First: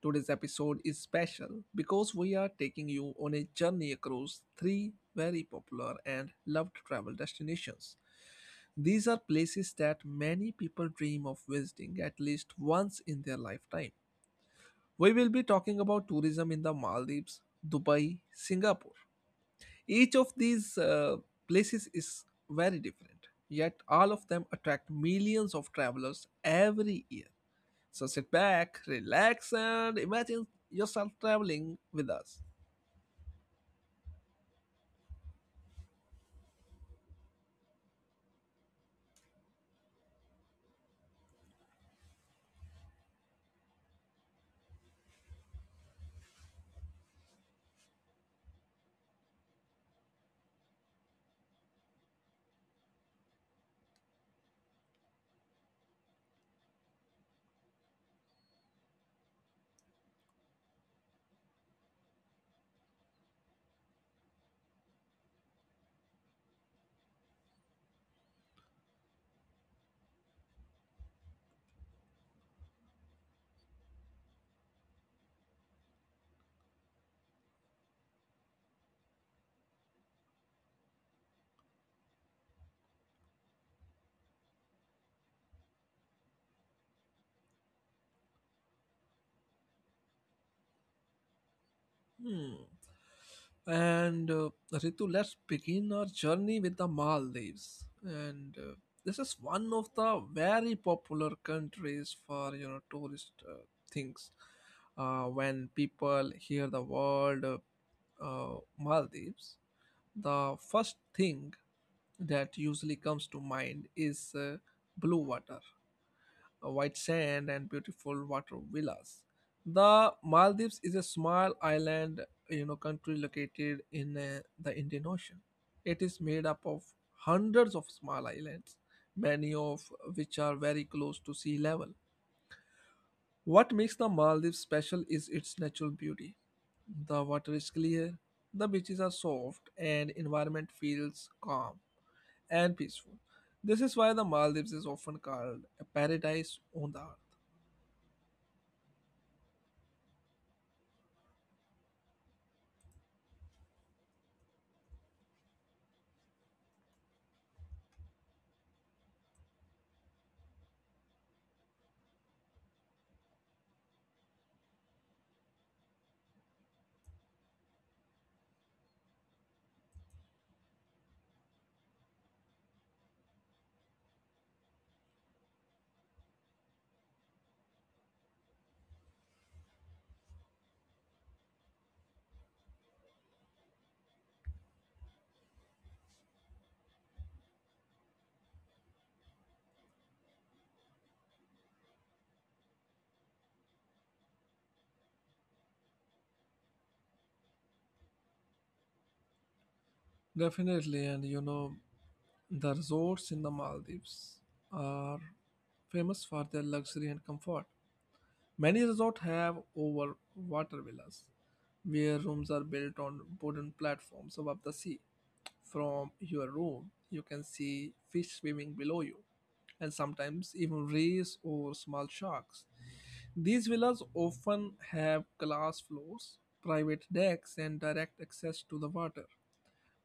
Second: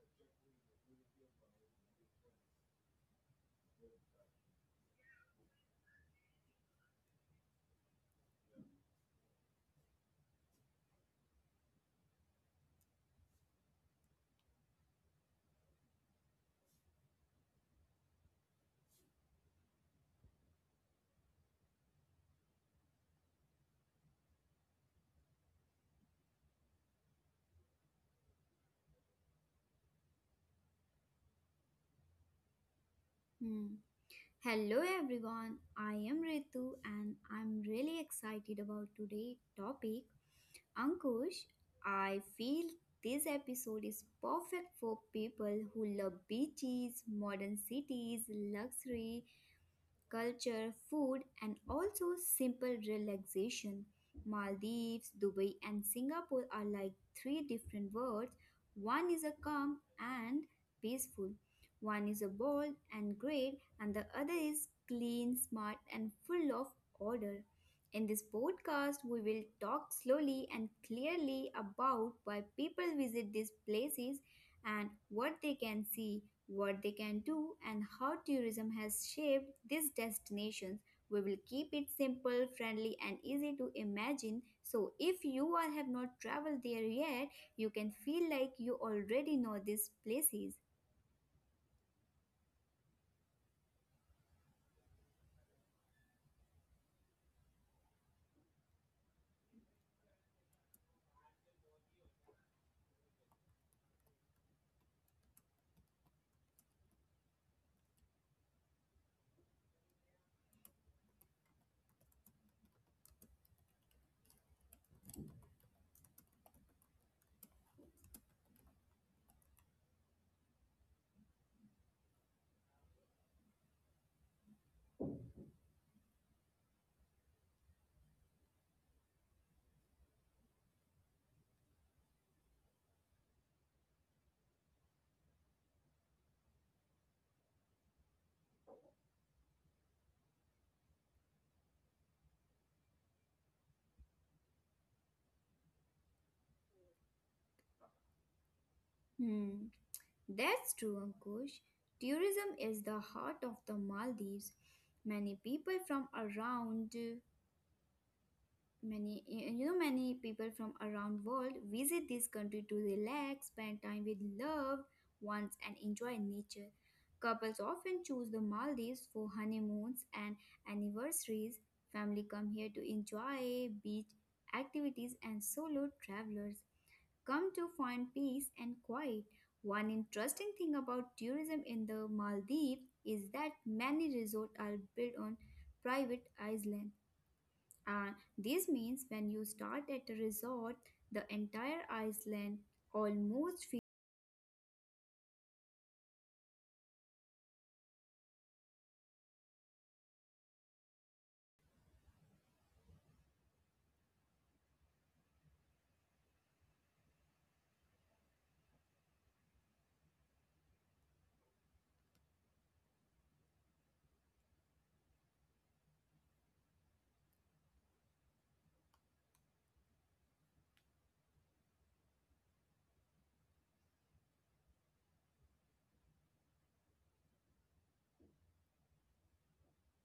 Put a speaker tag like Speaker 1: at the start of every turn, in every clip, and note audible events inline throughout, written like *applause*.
Speaker 1: Today's episode is special because we are taking you on a journey across three very popular and loved travel destinations. These are places that many people dream of visiting at least once in their lifetime. We will be talking about tourism in the Maldives, Dubai, Singapore. Each of these places is very different, yet, all of them attract millions of travelers every year. So, sit back, relax, and imagine yourself traveling with us.
Speaker 2: Hmm. Hello everyone, I am Ritu and I'm really excited about today's topic. Ankush, I feel this episode is perfect for people who love beaches, modern cities, luxury, culture, food, and also simple relaxation. Maldives, Dubai, and Singapore are like three different worlds. One is a calm and peaceful, one is a bold and great, and the other is clean, smart, and full of order. In this podcast, we will talk slowly and clearly about why people visit these places and what they can see what they can do, and how tourism has shaped these destinations. We will keep it simple, friendly, and easy to imagine. So, if you all have not traveled there yet, you can feel like you already know these places.
Speaker 1: Hmm. And Ritu, let's begin our journey with the Maldives. And this is one of the very popular countries for tourist things. When people hear the word Maldives, the first thing that usually comes to mind is blue water, white sand and beautiful water villas. The Maldives is a small island, country located in the Indian Ocean. It is made up of hundreds of small islands, many of which are very close to sea level. What makes the Maldives special is its natural beauty. The water is clear, the beaches are soft, and environment feels calm and peaceful. This is why the Maldives is often called a paradise on the earth.
Speaker 2: Hmm, that's true, Ankush. Tourism is the heart of the Maldives. Many people from around Many, many people from around world visit this country to relax, spend time with loved ones, and enjoy nature. Couples often choose the Maldives for honeymoons and anniversaries. Family come here to enjoy beach activities, and solo travelers come to find peace and quiet. One interesting thing about tourism in the Maldives is that many resorts are built on private islands and this means when you start at a resort, the entire island almost.
Speaker 1: Definitely, and the resorts in the Maldives are famous for their luxury and comfort. Many resorts have over water villas, where rooms are built on wooden platforms above the sea. From your room, you can see fish swimming below you, and sometimes even rays or small sharks. These villas often have glass floors, private decks, and direct access to the water.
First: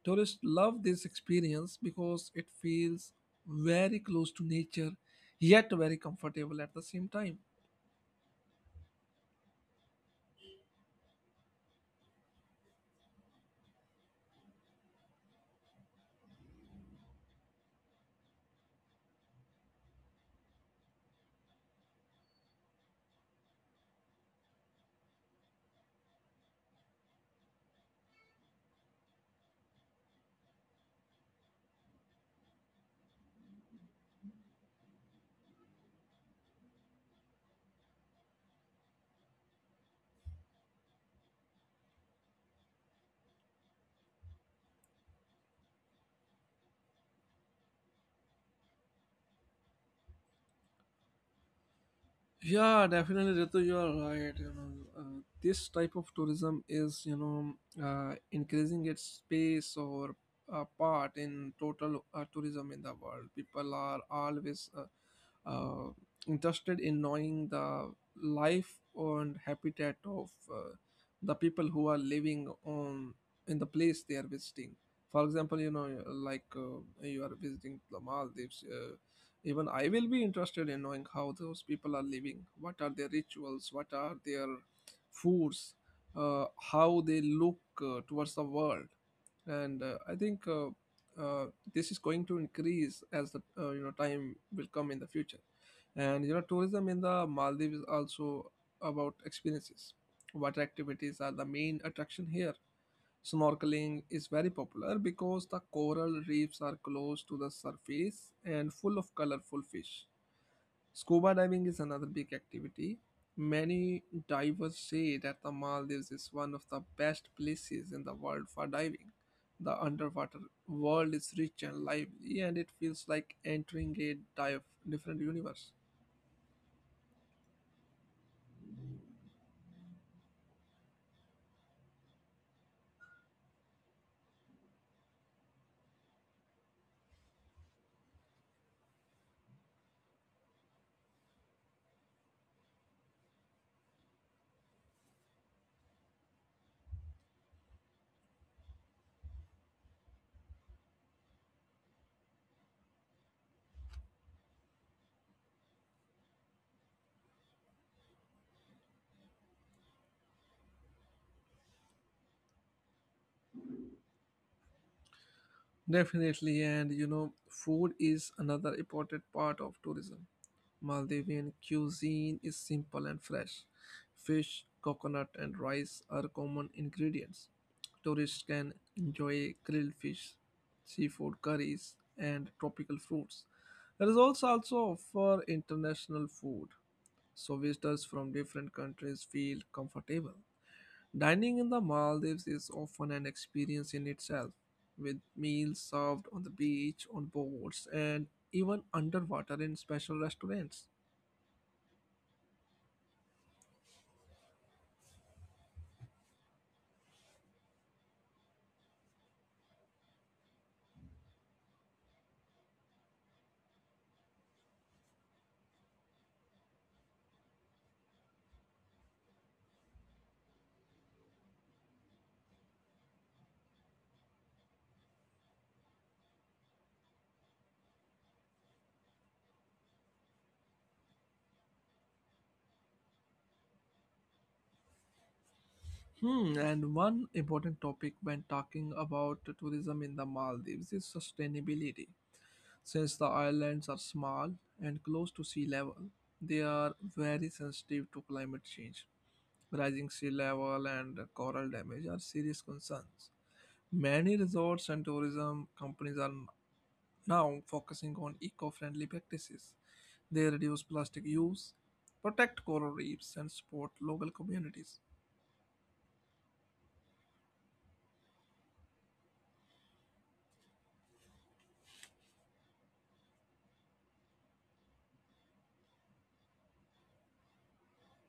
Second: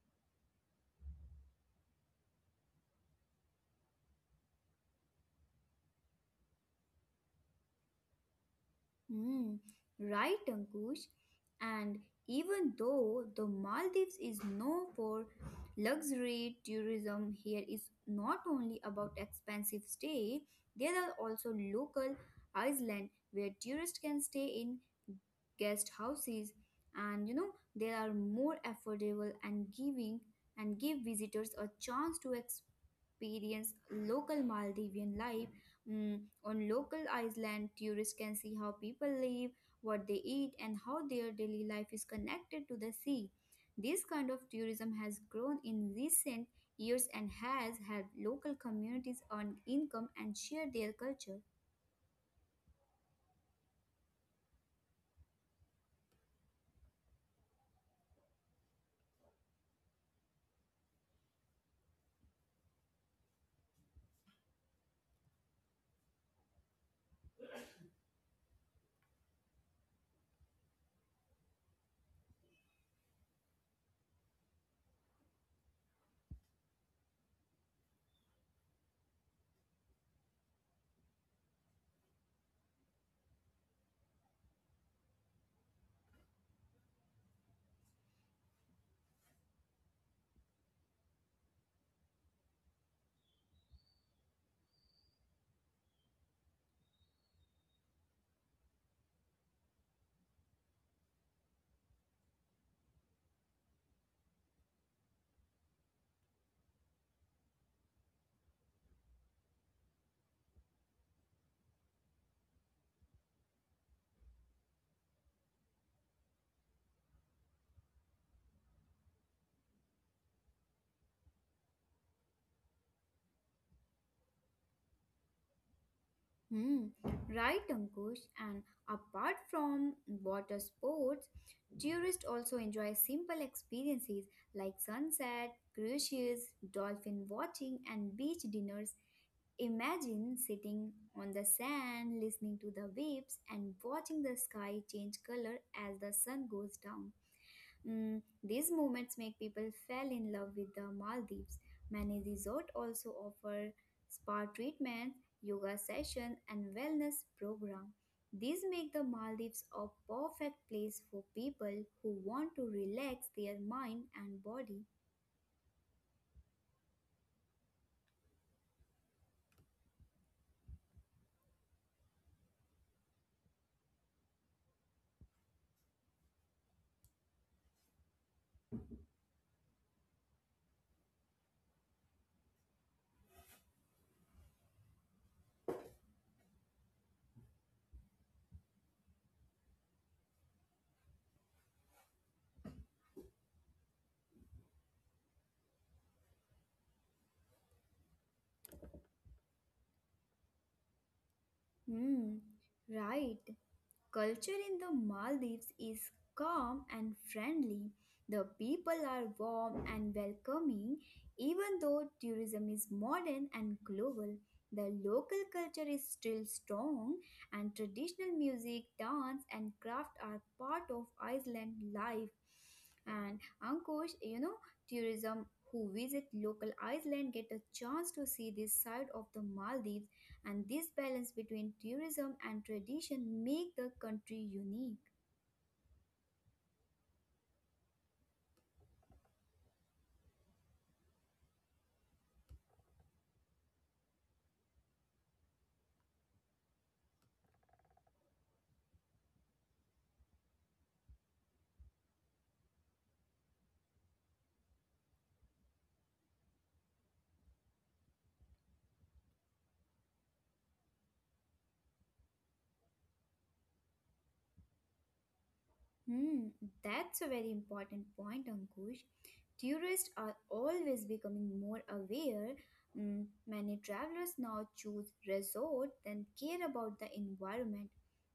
Speaker 1: Tourists love this experience because it feels very close to nature, yet very comfortable at the same time.
Speaker 2: Hmm, right, Ankush. And even though the Maldives is known for luxury tourism, here is not only about expensive stay, there are also local island where tourists can stay in guest houses and they are more affordable and giving and give visitors a chance to experience local Maldivian life. Mm, on local Iceland, tourists can see how people live, what they eat, and how their daily life is connected to the sea. This kind of tourism has grown in recent years and has helped local communities earn income and share their culture.
Speaker 1: Yeah, definitely, Ritu, you are right. This type of tourism is, increasing its space or part in total tourism in the world. People are always interested in knowing the life and habitat of the people who are living on in the place they are visiting. For example, like you are visiting the Maldives. Even I will be interested in knowing how those people are living. What are their rituals? What are their foods? Uh, how they look towards the world? And I think uh, this is going to increase as the time will come in the future. And tourism in the Maldives is also about experiences. Water activities are the main attraction here. Snorkeling is very popular because the coral reefs are close to the surface and full of colorful fish. Scuba diving is another big activity. Many divers say that the Maldives is one of the best places in the world for diving. The underwater world is rich and lively, and it feels like entering a dive different universe.
Speaker 2: Hmm, right, Ankush. And apart from water sports, tourists also enjoy simple experiences like sunset, cruises, dolphin watching, and beach dinners. Imagine sitting on the sand, listening to the waves, and watching the sky change color as the sun goes down. Mm, these moments make people fall in love with the Maldives. Many resorts also offer spa treatments, yoga sessions, and wellness programs. These make the Maldives a perfect place for people who want to relax their mind and body.
Speaker 1: Definitely, and food is another important part of tourism. Maldivian cuisine is simple and fresh. Fish, coconut, and rice are common ingredients. Tourists can enjoy grilled fish, seafood curries, and tropical fruits. Resorts also offer international food, so visitors from different countries feel comfortable. Dining in the Maldives is often an experience in itself, with meals served on the beach, on boats, and even underwater in special restaurants.
Speaker 2: Hmm, right. Culture in the Maldives is calm and friendly. The people are warm and welcoming, even though tourism is modern and global. The local culture is still strong, and traditional music, dance, and craft are part of Iceland life. And Ankush, you know, tourism who visit local Iceland get a chance to see this side of the Maldives and this balance between tourism and tradition make the country unique.
Speaker 1: And one important topic when talking about tourism in the Maldives is sustainability. Since the islands are small and close to sea level, they are very sensitive to climate change. Rising sea level and coral damage are serious concerns. Many resorts and tourism companies are now focusing on eco-friendly practices. They reduce plastic use, protect coral reefs, and support local communities.
Speaker 2: Hmm, that's a very important point, Ankush. Tourists are always becoming more aware. Mm, many travelers now choose resort than care about the environment.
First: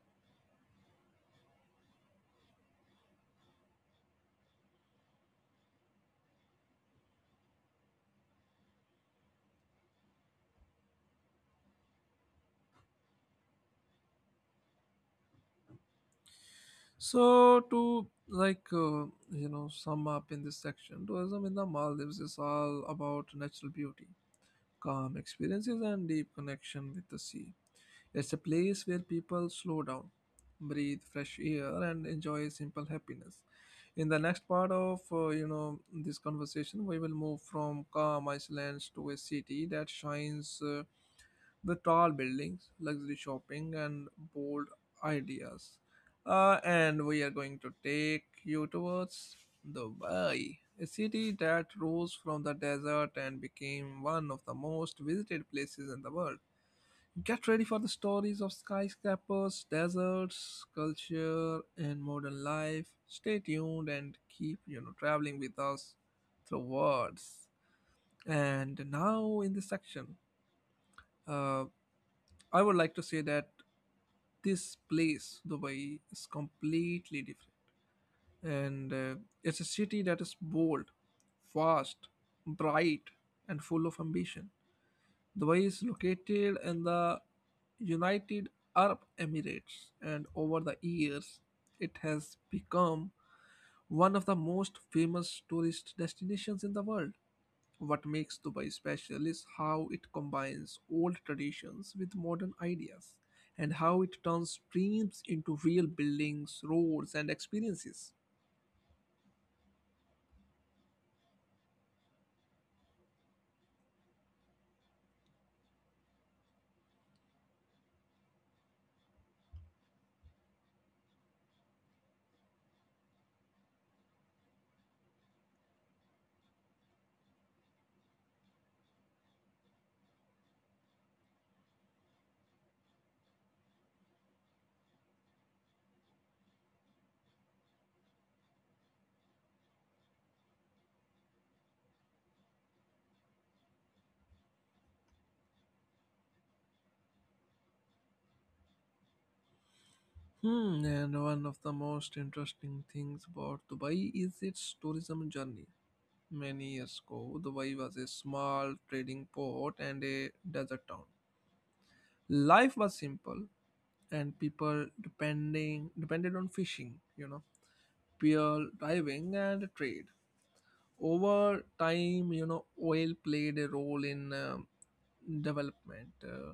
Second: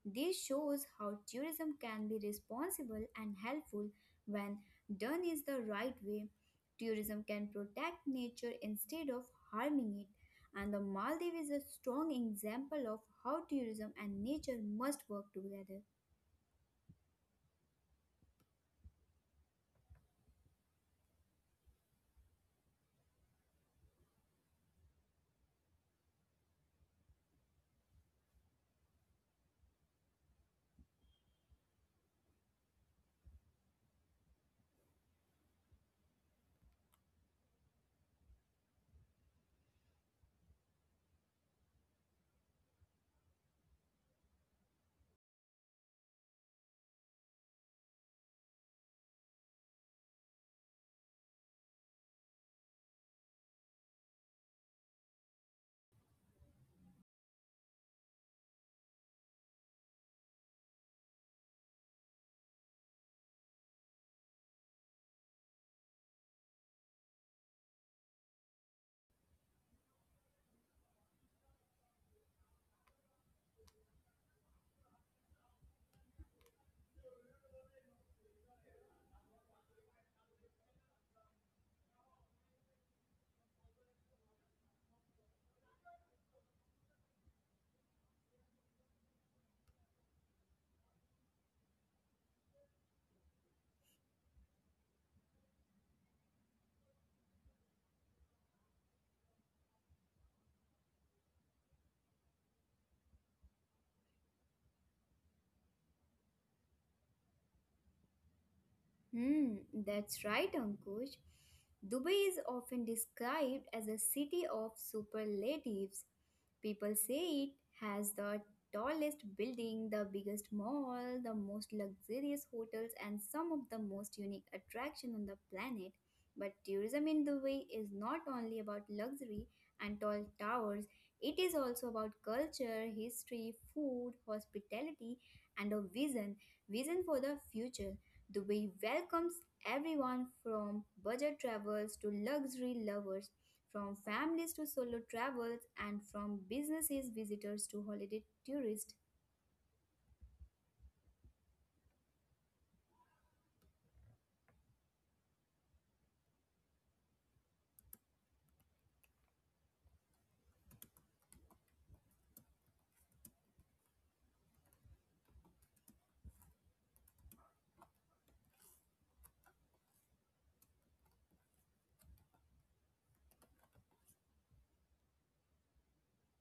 Speaker 2: This shows how tourism can be responsible and helpful when done is the right way. Tourism can protect nature instead of harming it. And the Maldives is a strong example of how tourism and nature must work together.
Speaker 1: So to like sum up in this section, tourism in the Maldives is all about natural beauty, calm experiences, and deep connection with the sea. It's a place where people slow down, breathe fresh air, and enjoy simple happiness. In the next part of this conversation, we will move from calm islands to a city that shines with tall buildings, luxury shopping, and bold ideas. And we are going to take you towards Dubai, a city that rose from the desert and became one of the most visited places in the world. Get ready for the stories of skyscrapers, deserts, culture, and modern life. Stay tuned and keep traveling with us through words. And now in this section, uh, I would like to say that this place, Dubai, is completely different, and it's a city that is bold, fast, bright, and full of ambition. Dubai is located in the United Arab Emirates, and over the years, it has become one of the most famous tourist destinations in the world. What makes Dubai special is how it combines old traditions with modern ideas and how it turns dreams into real buildings, roads, and experiences.
Speaker 2: Hmm, that's right, Ankush. Dubai is often described as a city of superlatives. People say it has the tallest building, the biggest mall, the most luxurious hotels, and some of the most unique attractions on the planet. But tourism in Dubai is not only about luxury and tall towers, it is also about culture, history, food, hospitality, and a vision for the future. The way welcomes everyone from budget travelers to luxury lovers, from families to solo travels, and from businesses visitors to holiday tourists.
Speaker 1: And one of the most interesting things about Dubai is its tourism journey. Many years ago, Dubai was a small trading port and a desert town. Life was simple, and people depending depended on fishing, pearl diving and trade. Over time, oil played a role in development,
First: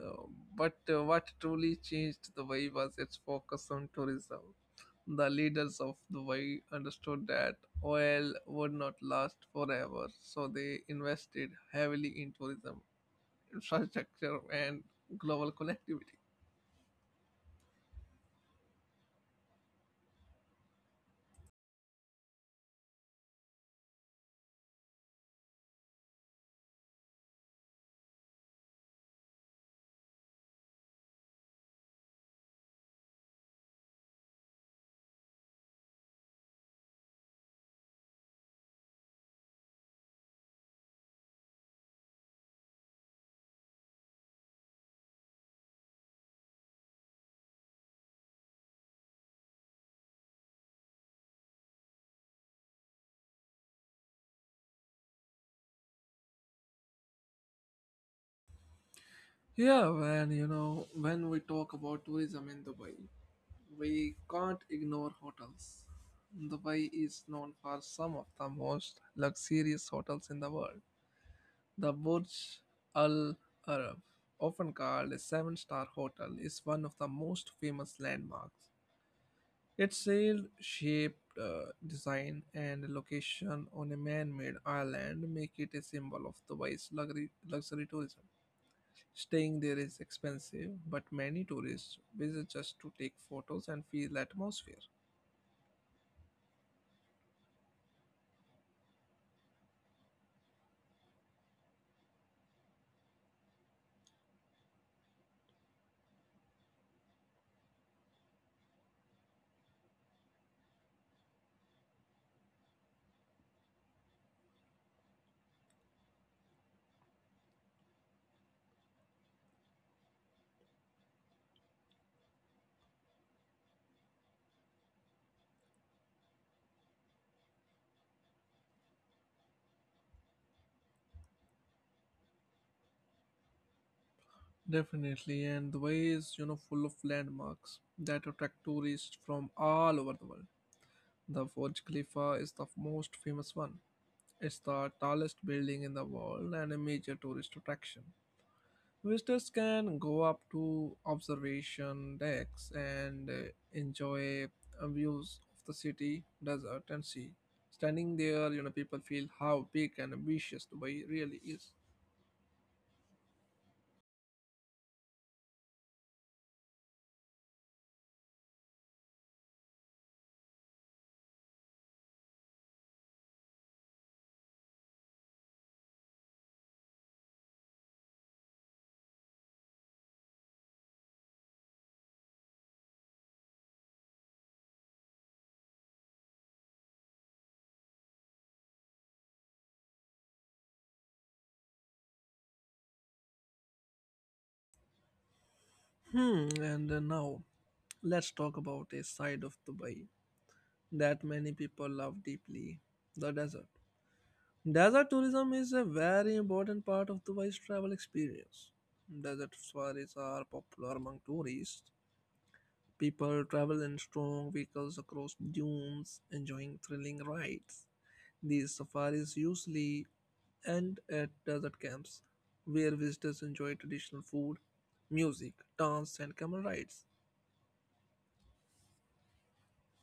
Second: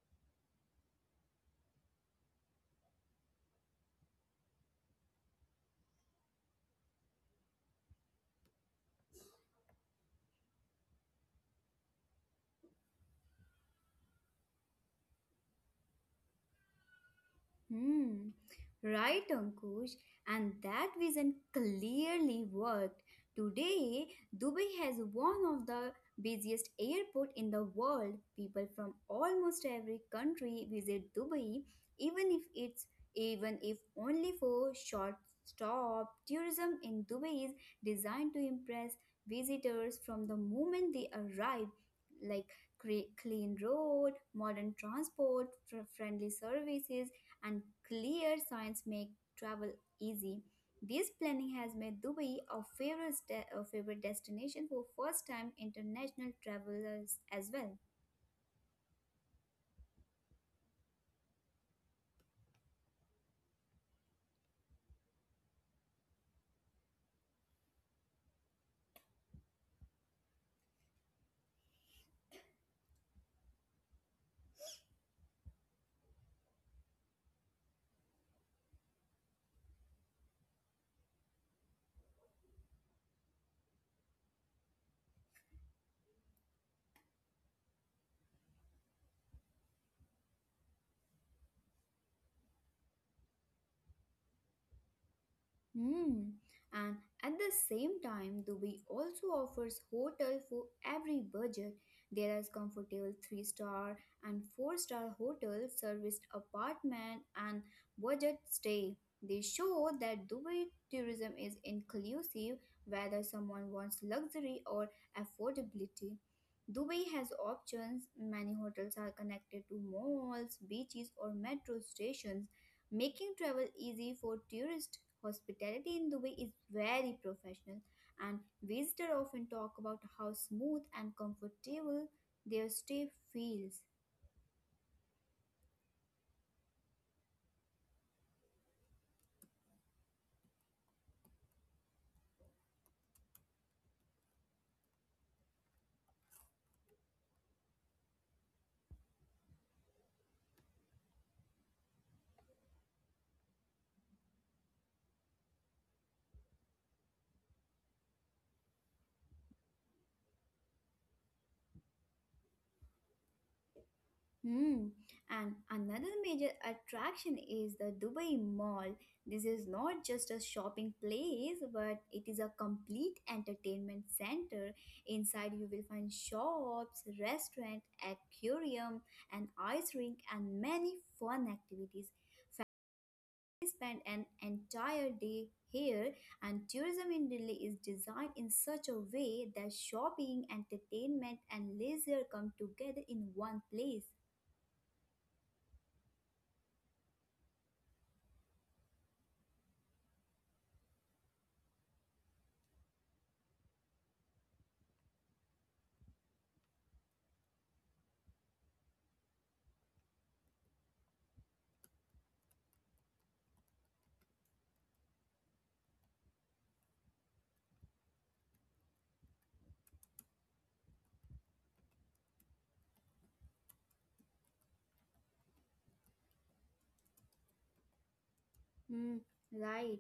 Speaker 1: uh, but what truly changed the way was its focus on tourism. The leaders of the way understood that oil would not last forever, so they invested heavily in tourism infrastructure and global connectivity.
Speaker 2: Hmm, right, Ankush. And that vision clearly worked. Today, Dubai has one of the busiest airport in the world. People from almost every country visit Dubai, even if it's even if only for short stop. Tourism in Dubai is designed to impress visitors from the moment they arrive, like clean road, modern transport, friendly services and clear signs make travel easy. This planning has made Dubai a a favorite destination for first time international travelers as well.
Speaker 1: Yeah, when you know when we talk about tourism in Dubai, we can't ignore hotels. Dubai is known for some of the most luxurious hotels in the world. The Burj Al Arab, often called a seven-star hotel, is one of the most famous landmarks. Its sailed shaped design and location on a man made island make it a symbol of Dubai's luxury tourism. Staying there is expensive, but many tourists visit just to take photos and feel the atmosphere.
Speaker 2: Hmm. And at the same time, Dubai also offers hotel for every budget. There is comfortable three-star and four-star hotels, serviced apartment, and budget stay. They show that Dubai tourism is inclusive, whether someone wants luxury or affordability. Dubai has options. Many hotels are connected to malls, beaches, or metro stations, making travel easy for tourists. Hospitality in Dubai is very professional, and visitors often talk about how smooth and comfortable their stay feels.
Speaker 1: Definitely, and the way is full of landmarks that attract tourists from all over the world. The Burj Khalifa is the most famous one. It's the tallest building in the world and a major tourist attraction. Visitors can go up to observation decks and enjoy views of the city, desert, and sea. Standing there, people feel how big and ambitious Dubai really is.
Speaker 2: Hmm. And another major attraction is the Dubai Mall. This is not just a shopping place, but it is a complete entertainment center. Inside, you will find shops, restaurant, aquarium, an ice rink, and many fun activities. Spend an entire day here, and tourism in Delhi is designed in such a way that shopping, entertainment, and leisure come together in one place.
Speaker 1: Hmm, and now let's talk about a side of Dubai that many people love deeply the desert. Desert tourism is a very important part of Dubai's travel experience. Desert safaris are popular among tourists. People travel in strong vehicles across dunes, enjoying thrilling rides. These safaris usually end at desert camps, where visitors enjoy traditional food, music, dance, and camel rides.
Speaker 2: Hmm, right.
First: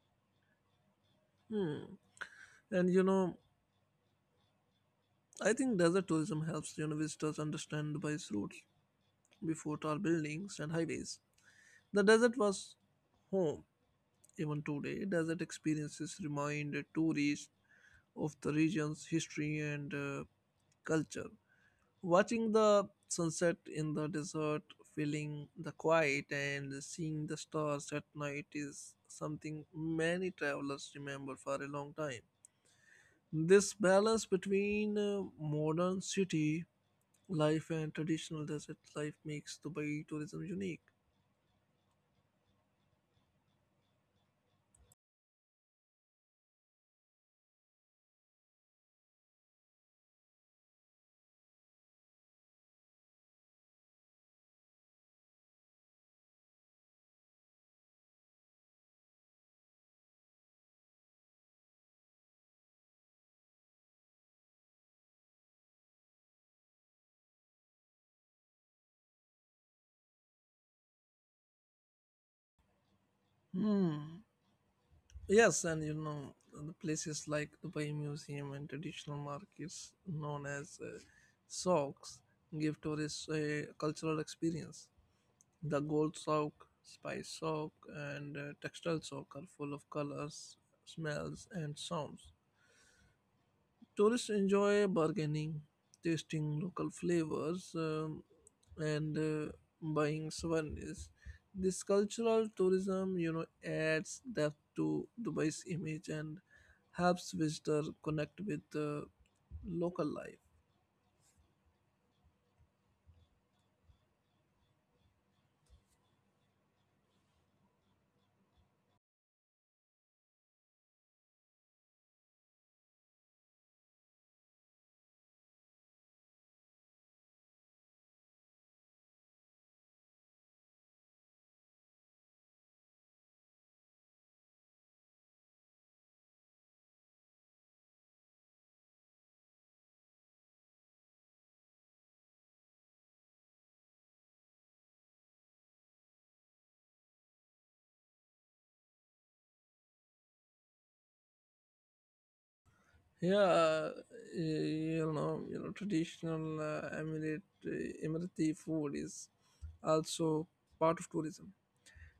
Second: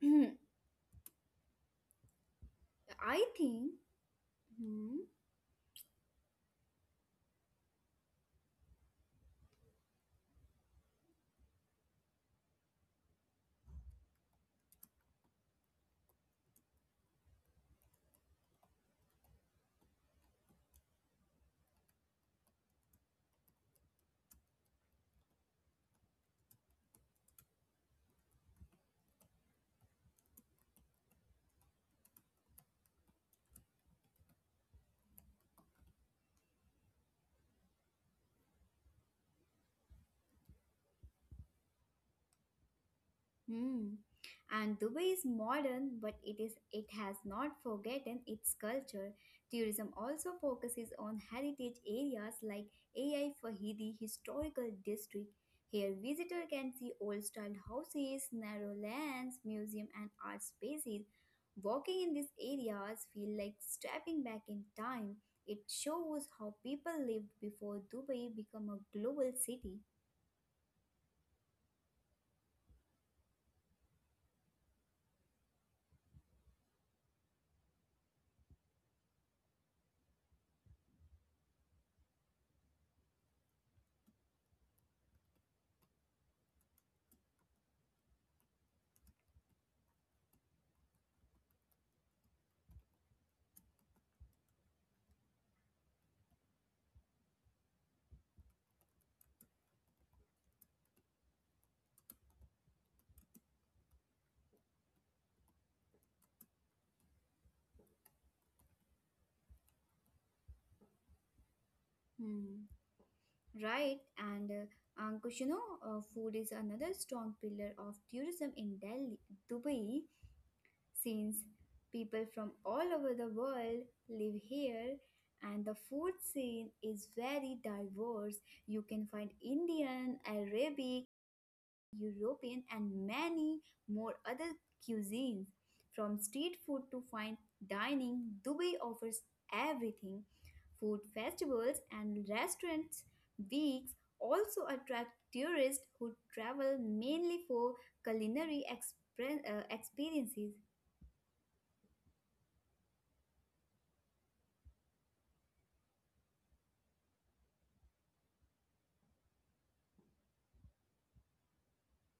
Speaker 2: *clears throat*
Speaker 1: Hmm. And
Speaker 2: I think. hmm,
Speaker 1: I think desert tourism helps visitors understand Dubai's roots before tall buildings and highways. The desert was home. Even today, desert experiences remind tourists of the region's history and culture. Watching the sunset in the desert, feeling the quiet, and seeing the stars at night is something many travelers remember for a long time. This balance between modern city life and traditional desert life makes Dubai tourism unique.
Speaker 2: Hmm. And Dubai is modern, but it has not forgotten its culture. Tourism also focuses on heritage areas like AI Fahidi Historical District. Here, visitor can see old-style houses, narrow lanes, museum, and art spaces. Walking in these areas feel like stepping back in time. It shows how people lived before Dubai became a global city.
Speaker 1: Hmm. Yes, and the places like Dubai Museum and traditional markets known as souks give tourists a cultural experience. The gold souk, spice souk, and textile souk are full of colors, smells, and sounds. Tourists enjoy bargaining, tasting local flavors, and buying souvenirs. This cultural tourism adds depth to Dubai's image and helps visitors connect with local life.
Speaker 2: Hmm. Right, and food is another strong pillar of Dubai, since people from all over the world live here, and the food scene is very diverse. You can find Indian, Arabic, European, and many more other cuisines. From street food to fine dining, Dubai offers everything. Food festivals and restaurants weeks also attract tourists who travel mainly for culinary experiences.
Speaker 1: Yeah, uh, Traditional Emirati food is also part of tourism.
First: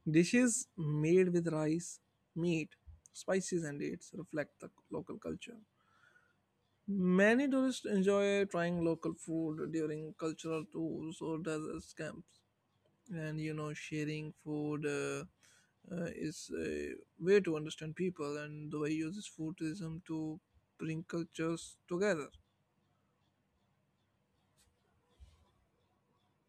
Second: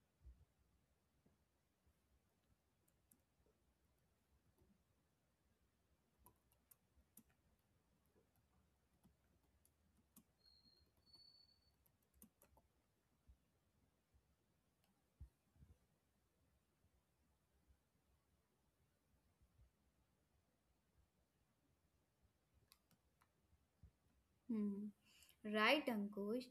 Speaker 1: Dishes made with rice, meat, spices, and dates reflect the local culture. Many tourists enjoy trying local food during cultural tours or desert camps, and sharing food is a way to understand people, and the way uses food tourism to bring cultures together.
Speaker 2: Hmm. Right, Ankush.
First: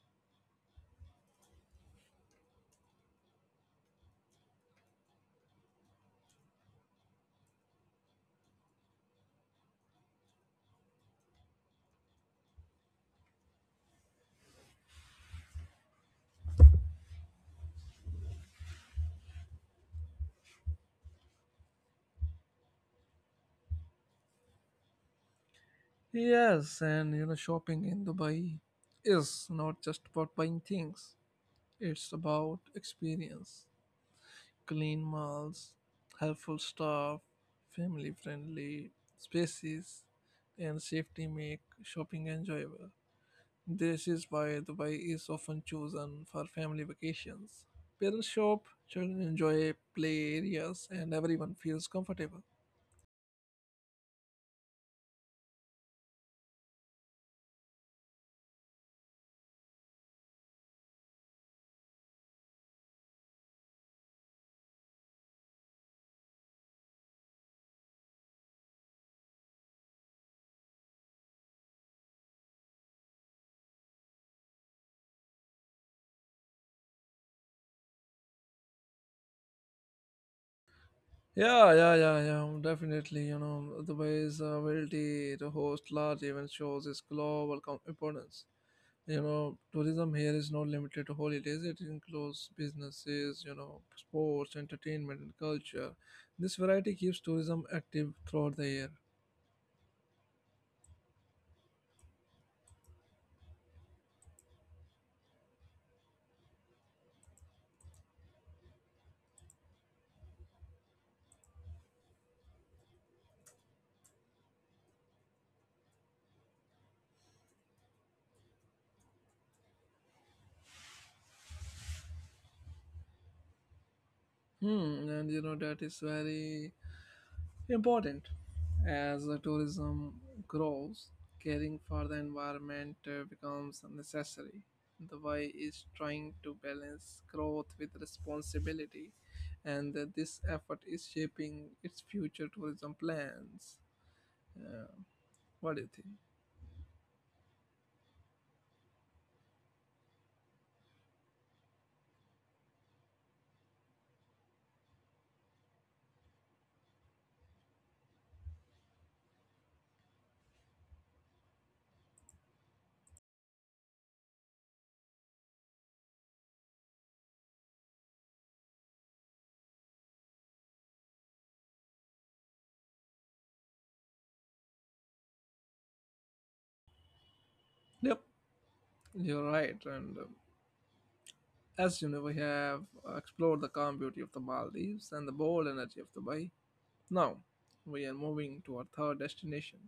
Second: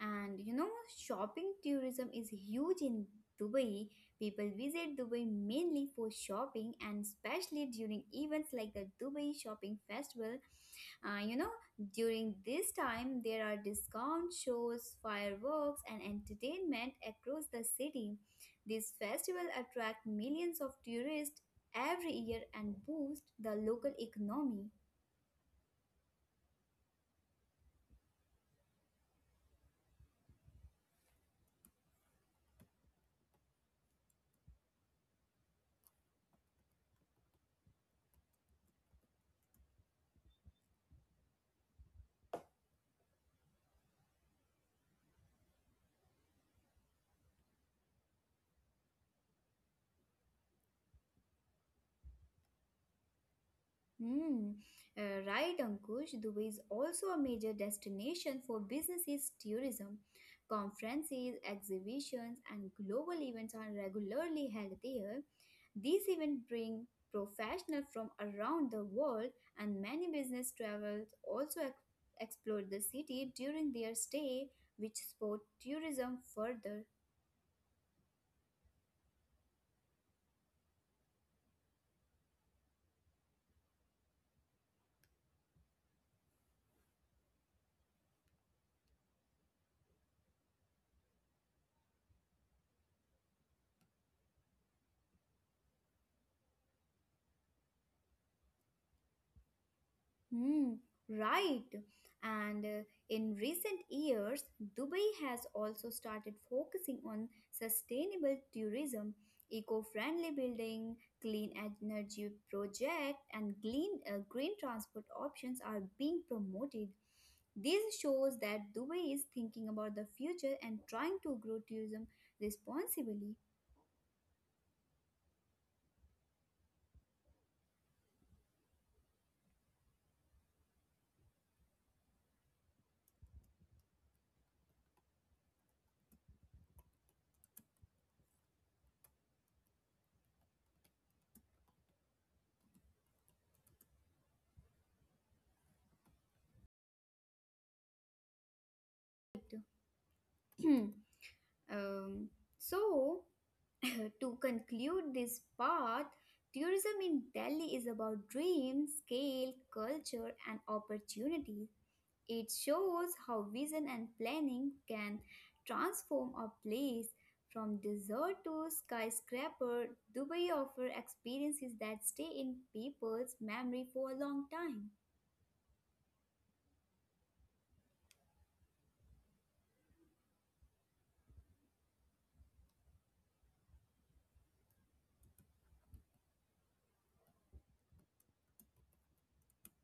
Speaker 2: And you know, shopping tourism is huge in Dubai. People visit Dubai mainly for shopping and especially during events like the Dubai Shopping Festival. Uh, you know, during this time, there are discount shows, fireworks, and entertainment across the city. This festival attract millions of tourists every year and boost the local economy.
Speaker 1: Yes, and shopping in Dubai is not just about buying things, it's about experience. Clean malls, helpful staff, family friendly spaces, and safety make shopping enjoyable. This is why Dubai is often chosen for family vacations. Parents shop, children enjoy play areas, and everyone feels comfortable.
Speaker 2: Hmm, right, Ankush. Dubai is also a major destination for businesses, tourism. Conferences, exhibitions, and global events are regularly held there. These events bring professionals from around the world, and many business travelers also explore the city during their stay, which support tourism further.
Speaker 1: Yeah, yeah, yeah, yeah, definitely. Dubai's ability to host large event shows its global importance. Tourism here is not limited to holidays. It includes businesses, sports, entertainment, and culture. This variety keeps tourism active throughout the year.
Speaker 2: Hmm, right. And in recent years, Dubai has also started focusing on sustainable tourism, eco-friendly building, clean energy project, and clean green transport options are being promoted. This shows that Dubai is thinking about the future and trying to grow tourism responsibly.
Speaker 1: Hmm, and you know That is very important as the tourism grows. Caring for the environment becomes necessary. The way is trying to balance growth with responsibility, and this effort is shaping its future tourism plans. Yeah. What do you think?
Speaker 2: *clears throat* Um, so, *laughs* to conclude this part, tourism in Delhi is about dreams, scale, culture, and opportunity. It shows how vision and planning can transform a place from desert to skyscraper. Dubai offers experiences that stay in people's memory for a long time.
Speaker 1: Yep, you're right. And as you know, we have explored the calm beauty of the Maldives and the bold energy of the Bay. Now, we are moving to our third destination,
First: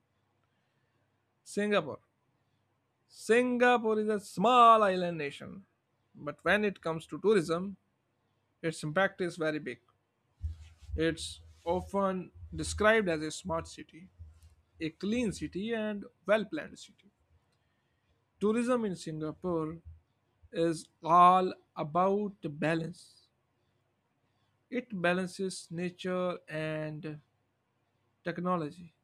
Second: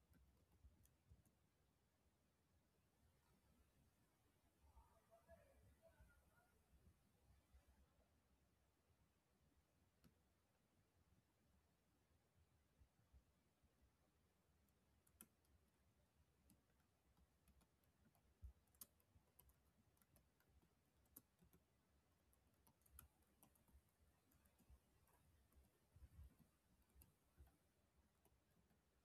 Speaker 1: Singapore. Singapore is a small island nation, but when it comes to tourism, its impact is very big. It's often described as a smart city, a clean city, and well planned city. Tourism in Singapore is all about balance. It balances nature and technology,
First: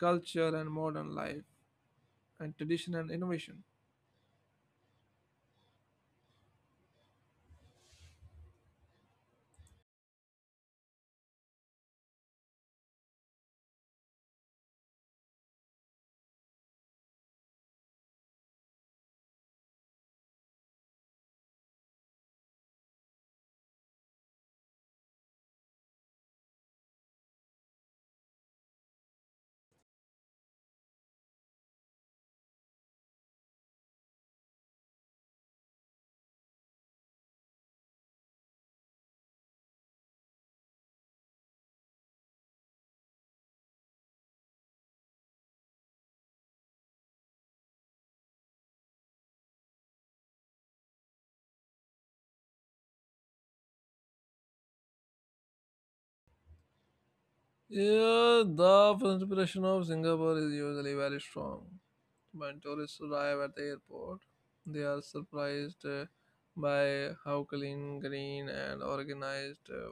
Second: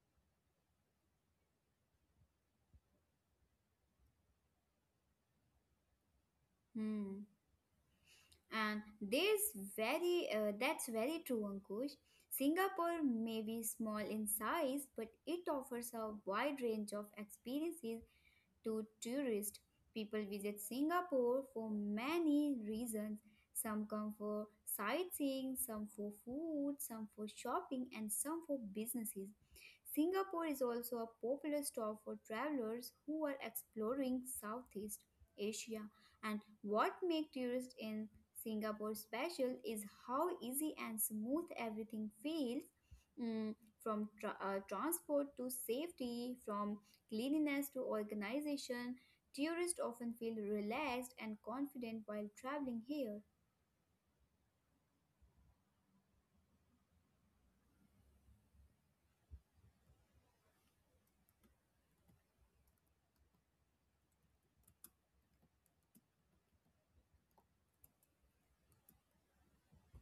Speaker 1: culture and modern life, and tradition and innovation.
Speaker 2: Hmm. and there's very that's very true, Ankush. Singapore may be small in size but it offers a wide range of experiences to tourists. People visit Singapore for many reasons. Some come for sightseeing, some for food, some for shopping, and some for businesses. Singapore is also a popular stop for travelers who are exploring Southeast Asia. And what makes tourists in Singapore special is how easy and smooth everything feels, mm, from transport to safety, from cleanliness to organization, tourists often feel relaxed and confident while traveling here.
Speaker 1: Yeah, the inspiration of Singapore is usually very strong. When tourists arrive at the airport, they are surprised by how clean, green, and organized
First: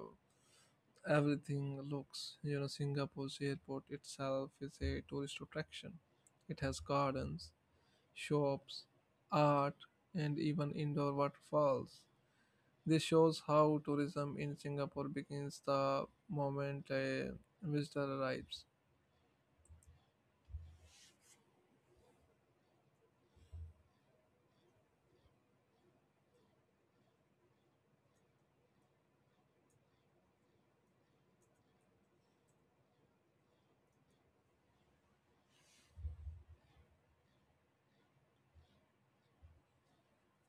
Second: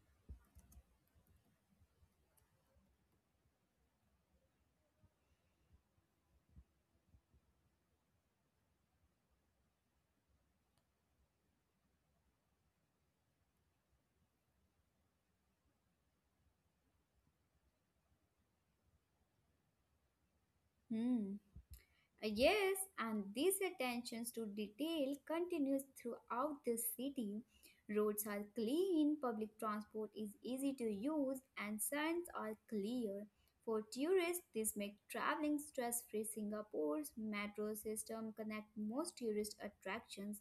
Speaker 1: everything looks. You know, Singapore's airport itself is a tourist attraction. It has gardens, shops, art, and even indoor waterfalls. This shows how tourism in Singapore begins the moment a visitor arrives.
Speaker 2: Hmm. Yes, and this attentions to detail continues throughout the city. Roads are clean, public transport is easy to use, and signs are clear. For tourists, this makes traveling stress-free. Singapore's metro system connect most tourist attractions,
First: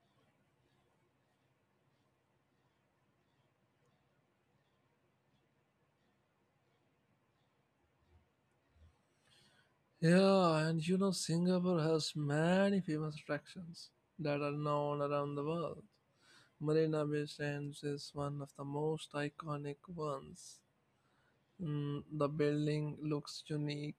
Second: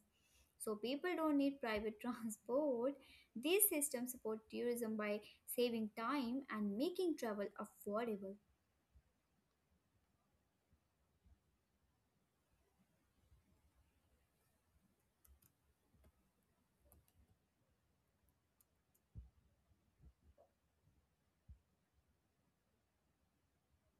Speaker 2: so people don't need private *laughs* transport. These systems support tourism by saving time and making travel affordable.
Speaker 1: Yeah, and you know, Singapore has many famous attractions that are known around the world. Marina Bay Sands is one of the most iconic ones. Mm, the building looks unique,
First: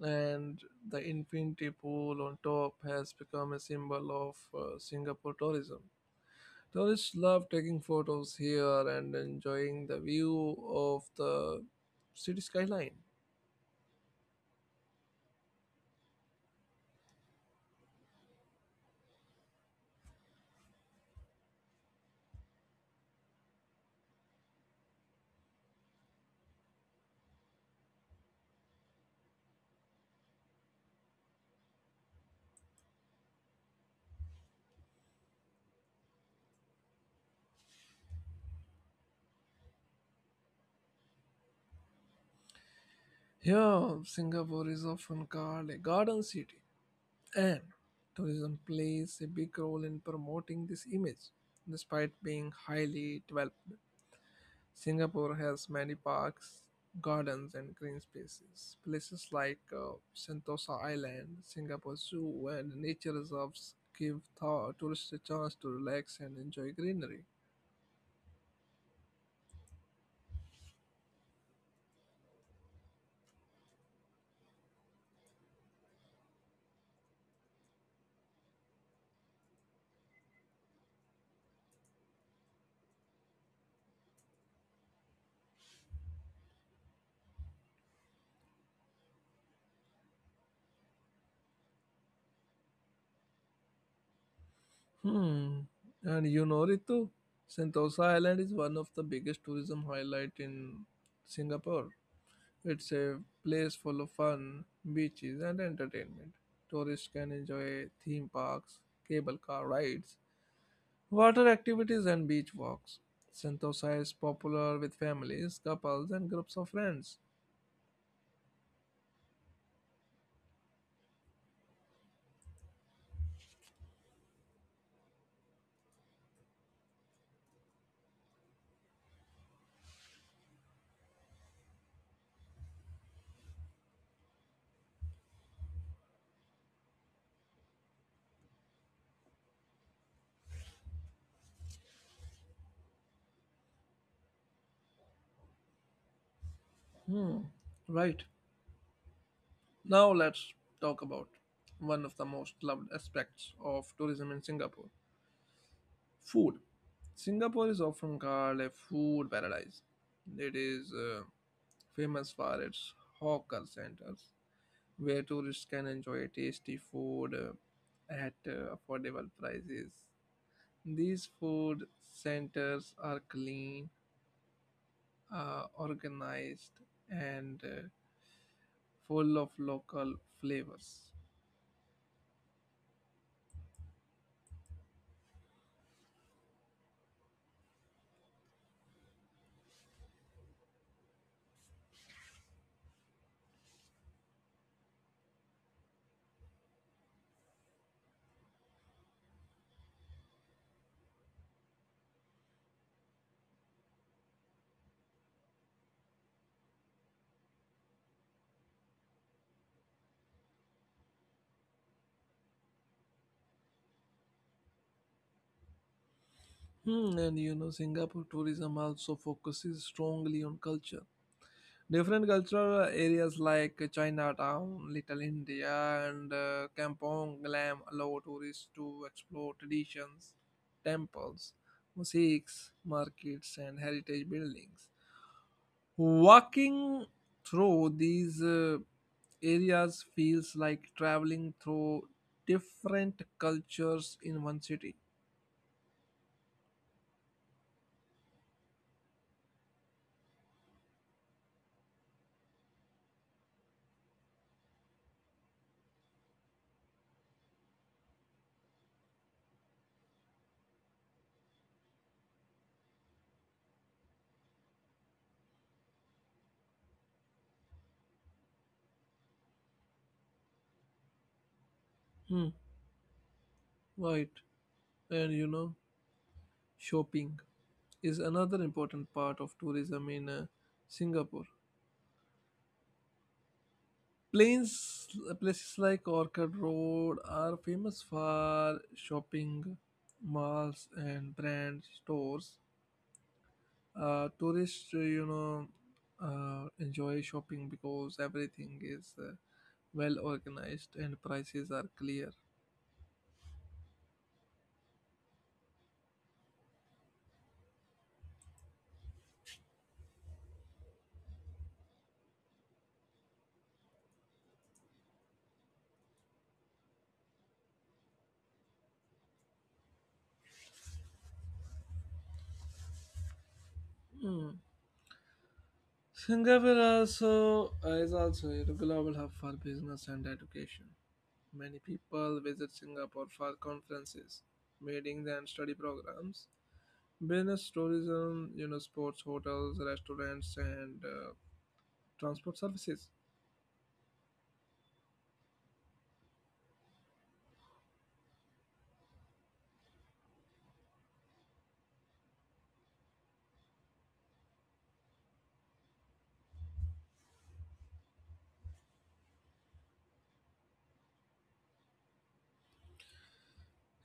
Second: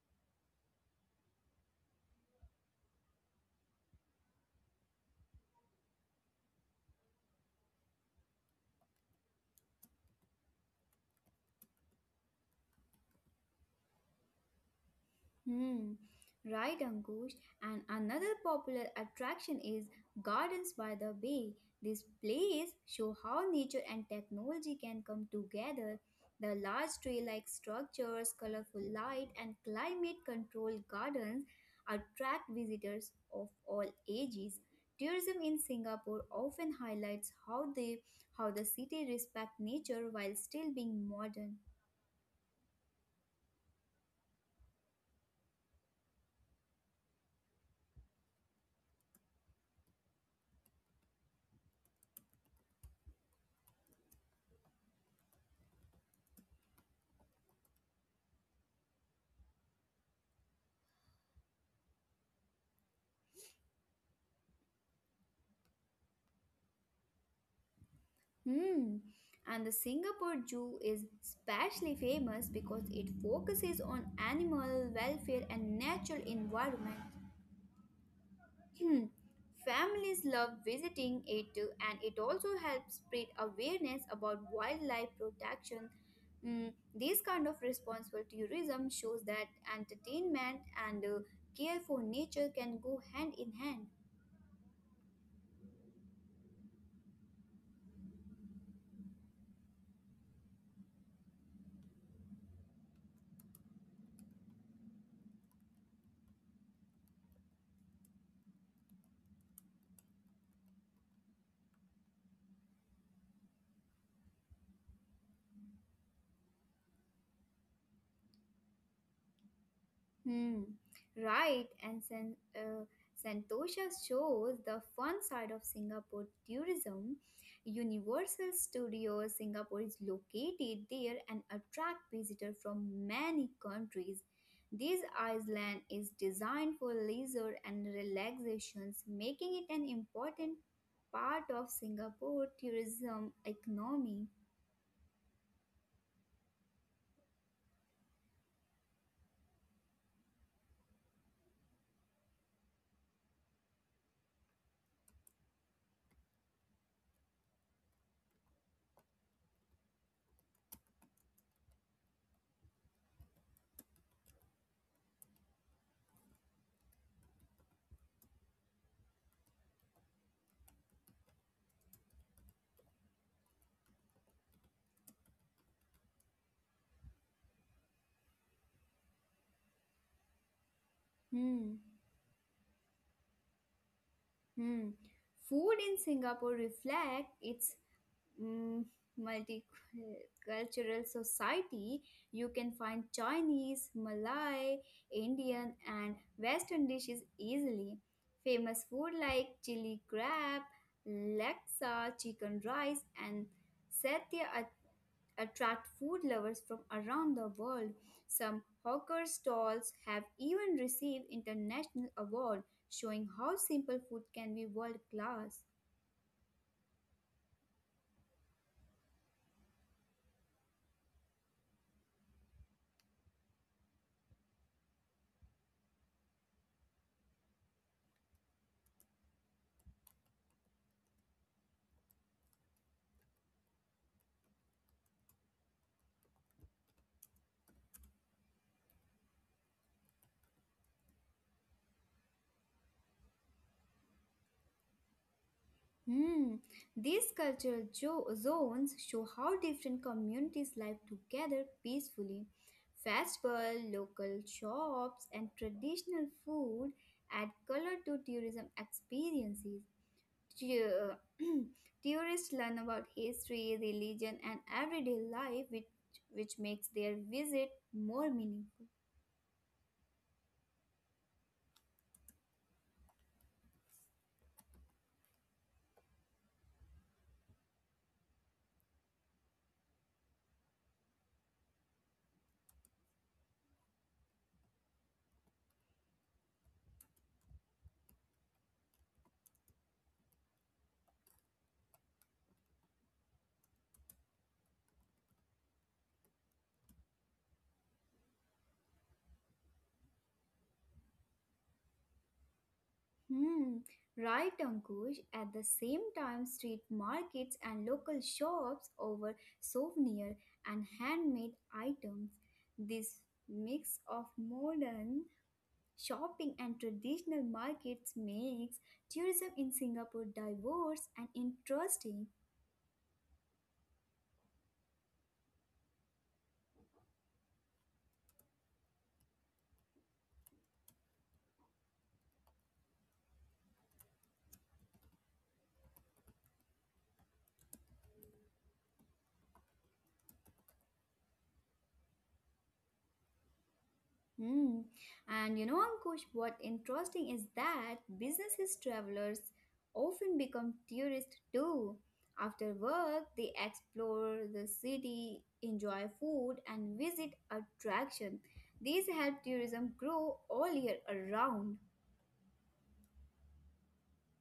Speaker 1: and the infinity pool on top has become a symbol of Singapore tourism. Tourists love taking photos here and enjoying the view of the city skyline.
Speaker 2: Hmm, right, Ankush. And another popular attraction is Gardens by the Bay. This place show how nature and technology can come together. The large tree-like structures, colorful light, and climate-controlled gardens attract visitors of all ages. Tourism in Singapore often highlights how they how the city respect nature while still being modern.
Speaker 1: Here, Singapore is often called a garden city, and tourism plays a big role in promoting this image. Despite being highly developed, Singapore has many parks, gardens, and green spaces. Places like Sentosa Island, Singapore Zoo, and nature reserves give tourists a chance to relax and enjoy greenery.
Speaker 2: Hmm. And the Singapore Zoo is especially famous because it focuses on animal welfare and natural environment. Hmm. Families love visiting it too, and it also helps spread awareness about wildlife protection. Mm, this kind of responsible tourism shows that entertainment and care for nature can go hand in hand.
Speaker 1: Hmm. And you know it too. Sentosa Island is one of the biggest tourism highlight in Singapore. It's a place full of fun, beaches and entertainment. Tourists can enjoy theme parks, cable car rides, water activities and beach walks. Sentosa is popular with families, couples and groups of friends.
Speaker 2: Hmm. Right, and Santosha shows the fun side of Singapore tourism. Universal Studios Singapore is located there and attract visitors from many countries. This island is designed for leisure and relaxations, making it an important part of Singapore tourism economy.
Speaker 1: Right. Now let's talk about one of the most loved aspects of tourism in Singapore. Food. Singapore is often called a food paradise. It is famous for its hawker centers, where tourists can enjoy tasty food at affordable prices. These food centers are clean, organized, and full of local flavors.
Speaker 2: Hmm. Hmm. Food in Singapore reflect its, mm, multicultural society, you can find Chinese, Malay, Indian, and Western dishes easily. Famous food like chili crab, laksa, chicken rice, and satya at- attract food lovers from around the world. Some hawker stalls have even received international awards, showing how simple food can be world class.
Speaker 1: Hmm, and you know, Singapore tourism also focuses strongly on culture. Different cultural areas like Chinatown, Little India, and Kampong Glam allow tourists to explore traditions, temples, mosques, markets, and heritage buildings. Walking through these areas feels like traveling through different cultures in one city.
Speaker 2: Hmm. These zones show how different communities live together peacefully. Festival, local shops, and traditional food add color to tourism experiences. Tu- *clears throat* Tourists learn about history, religion, and everyday life, which makes their visit more meaningful.
Speaker 1: Hmm, right. And you know, shopping is another important part of tourism in Singapore. Plains, places like Orchard Road are famous for shopping malls and brand stores. Tourists, enjoy shopping because everything is well organized and prices are clear.
Speaker 2: Hmm, right, Ankush. At the same time, street markets and local shops offer souvenir and handmade items. This mix of modern shopping and traditional markets makes tourism in Singapore diverse and interesting.
Speaker 1: Hmm. Singapore also is also a global hub for business and education. Many people visit Singapore for conferences, meetings, and study programs. Business tourism, you know, sports, hotels, restaurants, and transport services.
Speaker 2: Hmm. Ankush, what interesting is that businesses travelers often become tourists too. After work, they explore the city, enjoy food, and visit attraction. These help tourism grow all year around.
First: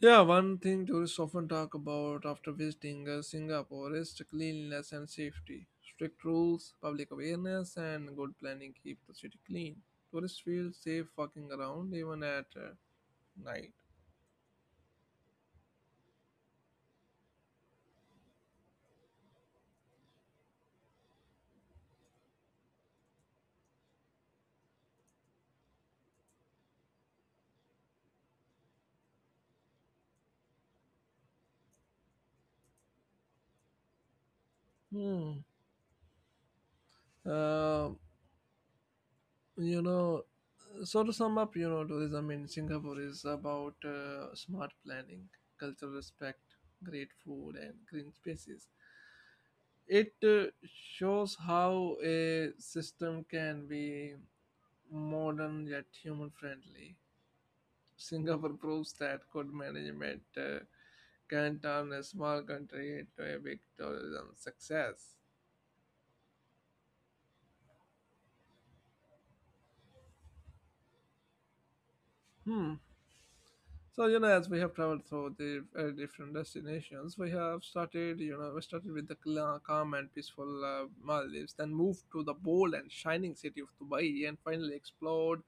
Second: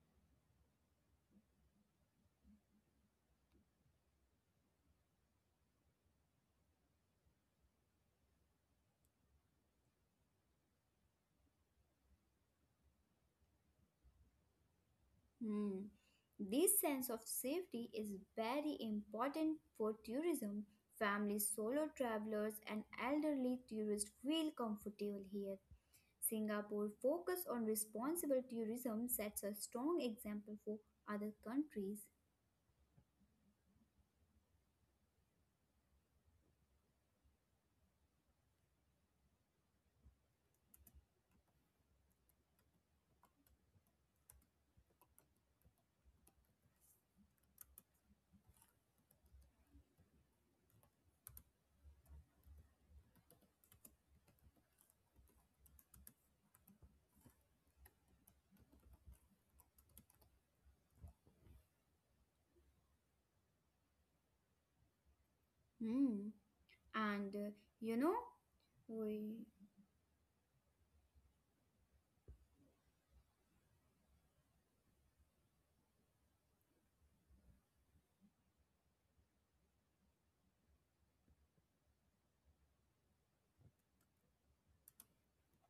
Speaker 1: Yeah, one thing tourists often talk about after visiting Singapore is cleanliness and safety. Strict rules, public awareness, and good planning keep the city clean. Tourists feel safe walking around even at night.
Speaker 2: Hmm. This sense of safety is very important for tourism. Families, solo travelers, and elderly tourists feel comfortable here. Singapore focus on responsible tourism sets a strong example for other countries.
Speaker 1: Hmm. Uh, you know, so to sum up, you know, tourism in Singapore is about smart planning, cultural respect, great food and green spaces. It shows how a system can be modern yet human friendly. Singapore proves that good management can turn a small country into a big tourism success.
Speaker 2: Hmm. And uh, you know, we
Speaker 1: Hmm. So you know, as we have traveled through the different destinations, we have started. You know, we started with the calm and peaceful Maldives, then moved to the bold and shining city of Dubai, and finally explored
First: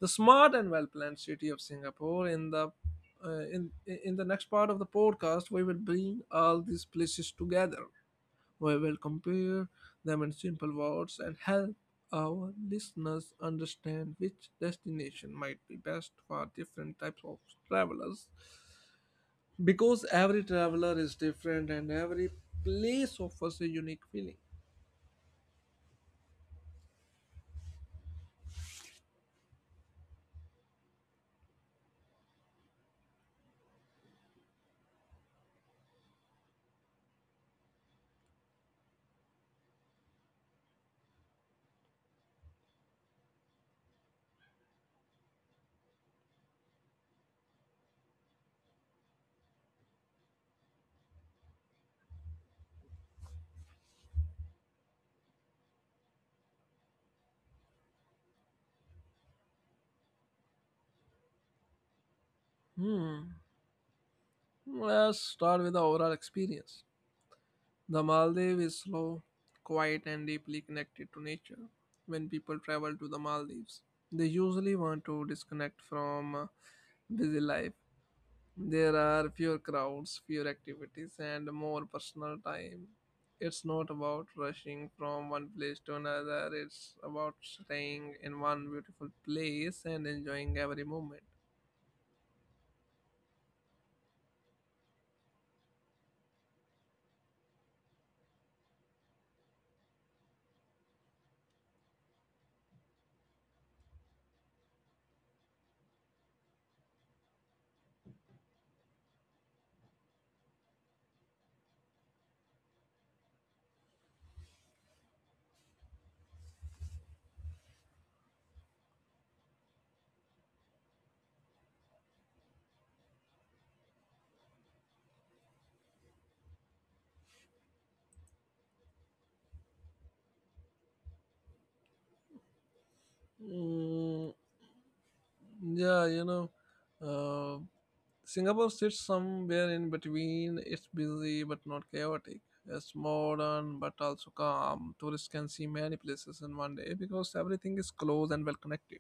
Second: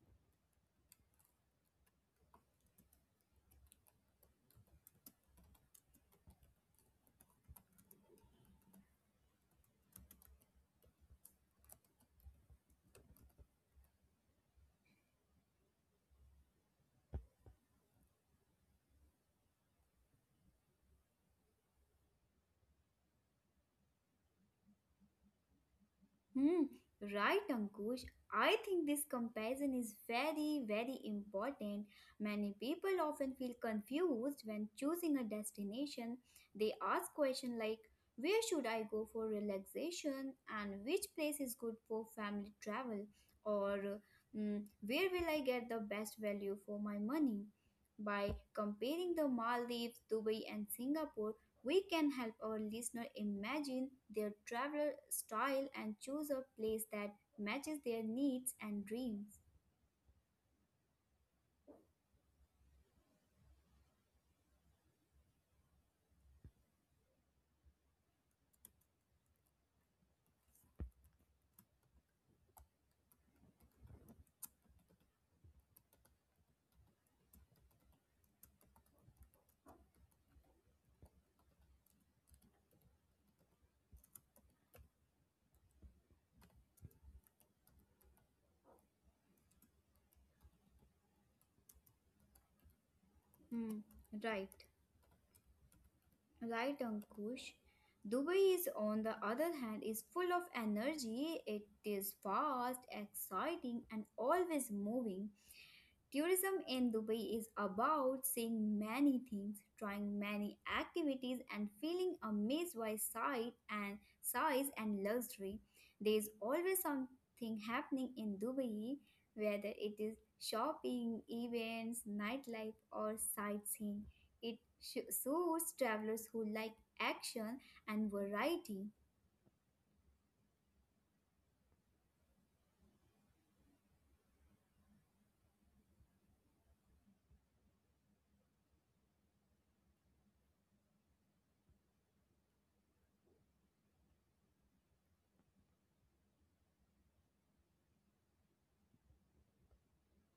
Speaker 1: the smart and well-planned city of Singapore. In the next part of the podcast, we will bring all these places together. We will compare them in simple words and help our listeners understand which destination might be best for different types of travelers. Because every traveler is different and every place offers a unique feeling.
Speaker 2: Hmm, right, Ankush. I think this comparison is very, very important. Many people often feel confused when choosing a destination. They ask questions like, where should I go for relaxation? And which place is good for family travel? Or, "Hmm, where will I get the best value for my money?" By comparing the Maldives, Dubai, and Singapore, we can help our listener imagine their travel style and choose a place that matches their needs and dreams.
Speaker 1: Hmm. Let's start with the overall experience. The Maldives is slow, quiet, and deeply connected to nature. When people travel to the Maldives, they usually want to disconnect from busy life. There are fewer crowds, fewer activities, and more personal time. It's not about rushing from one place to another, it's about staying in one beautiful place and enjoying every moment.
Speaker 2: Hmm, right. Right, Ankush. Dubai is, on the other hand, is full of energy. It is fast, exciting, and always moving. Tourism in Dubai is about seeing many things, trying many activities, and feeling amazed by sight and size and luxury. There is always something happening in Dubai, whether it is shopping, events, nightlife, or sightseeing. Shows travelers who like action and variety.
Speaker 1: Mm, yeah, you know, uh, Singapore sits somewhere in between. It's busy but not chaotic. It's modern but also calm. Tourists can see many places in one day because everything is close and well connected.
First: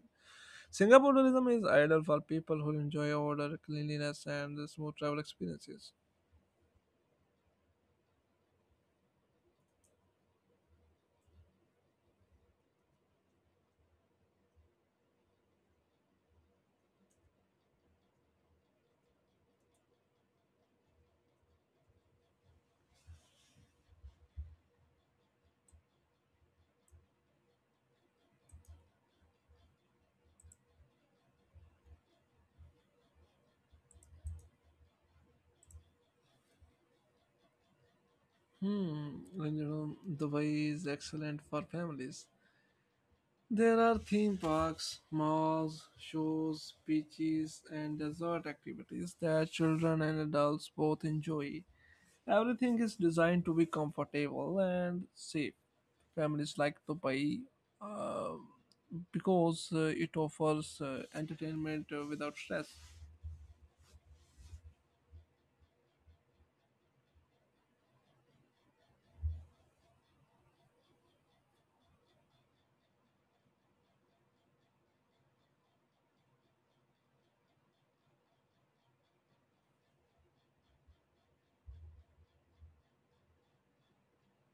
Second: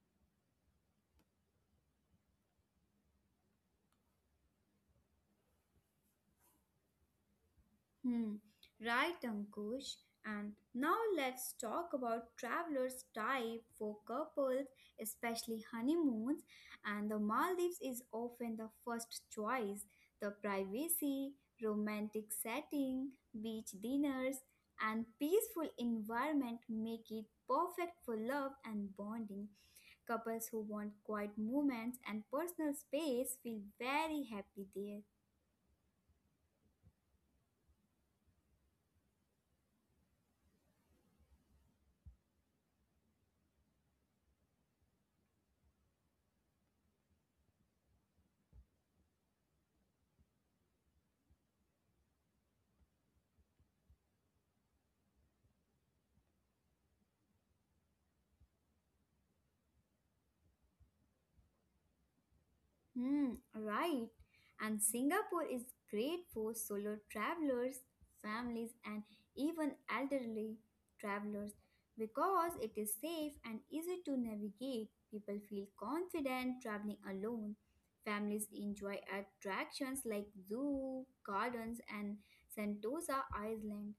Speaker 1: Singapore tourism is ideal for people who enjoy order, cleanliness, and the smooth travel experiences.
Speaker 2: Hmm, right, Ankush. And now let's talk about travelers type for couples, especially honeymoons. And the Maldives is often the first choice. The privacy, romantic setting, beach dinners, and peaceful environment make it perfect for love and bonding. Couples who want quiet moments and personal space feel very happy there.
Speaker 1: Hmm, and you know, Dubai is excellent for families. There are theme parks, malls, shows, beaches, and resort activities that children and adults both enjoy. Everything is designed to be comfortable and safe. Families like Dubai uh, because it offers entertainment without stress.
Speaker 2: Hmm, right. And Singapore is great for solo travelers, families, and even elderly travelers because it is safe and easy to navigate. People feel confident traveling alone. Families enjoy attractions like zoo, gardens, and Sentosa Island,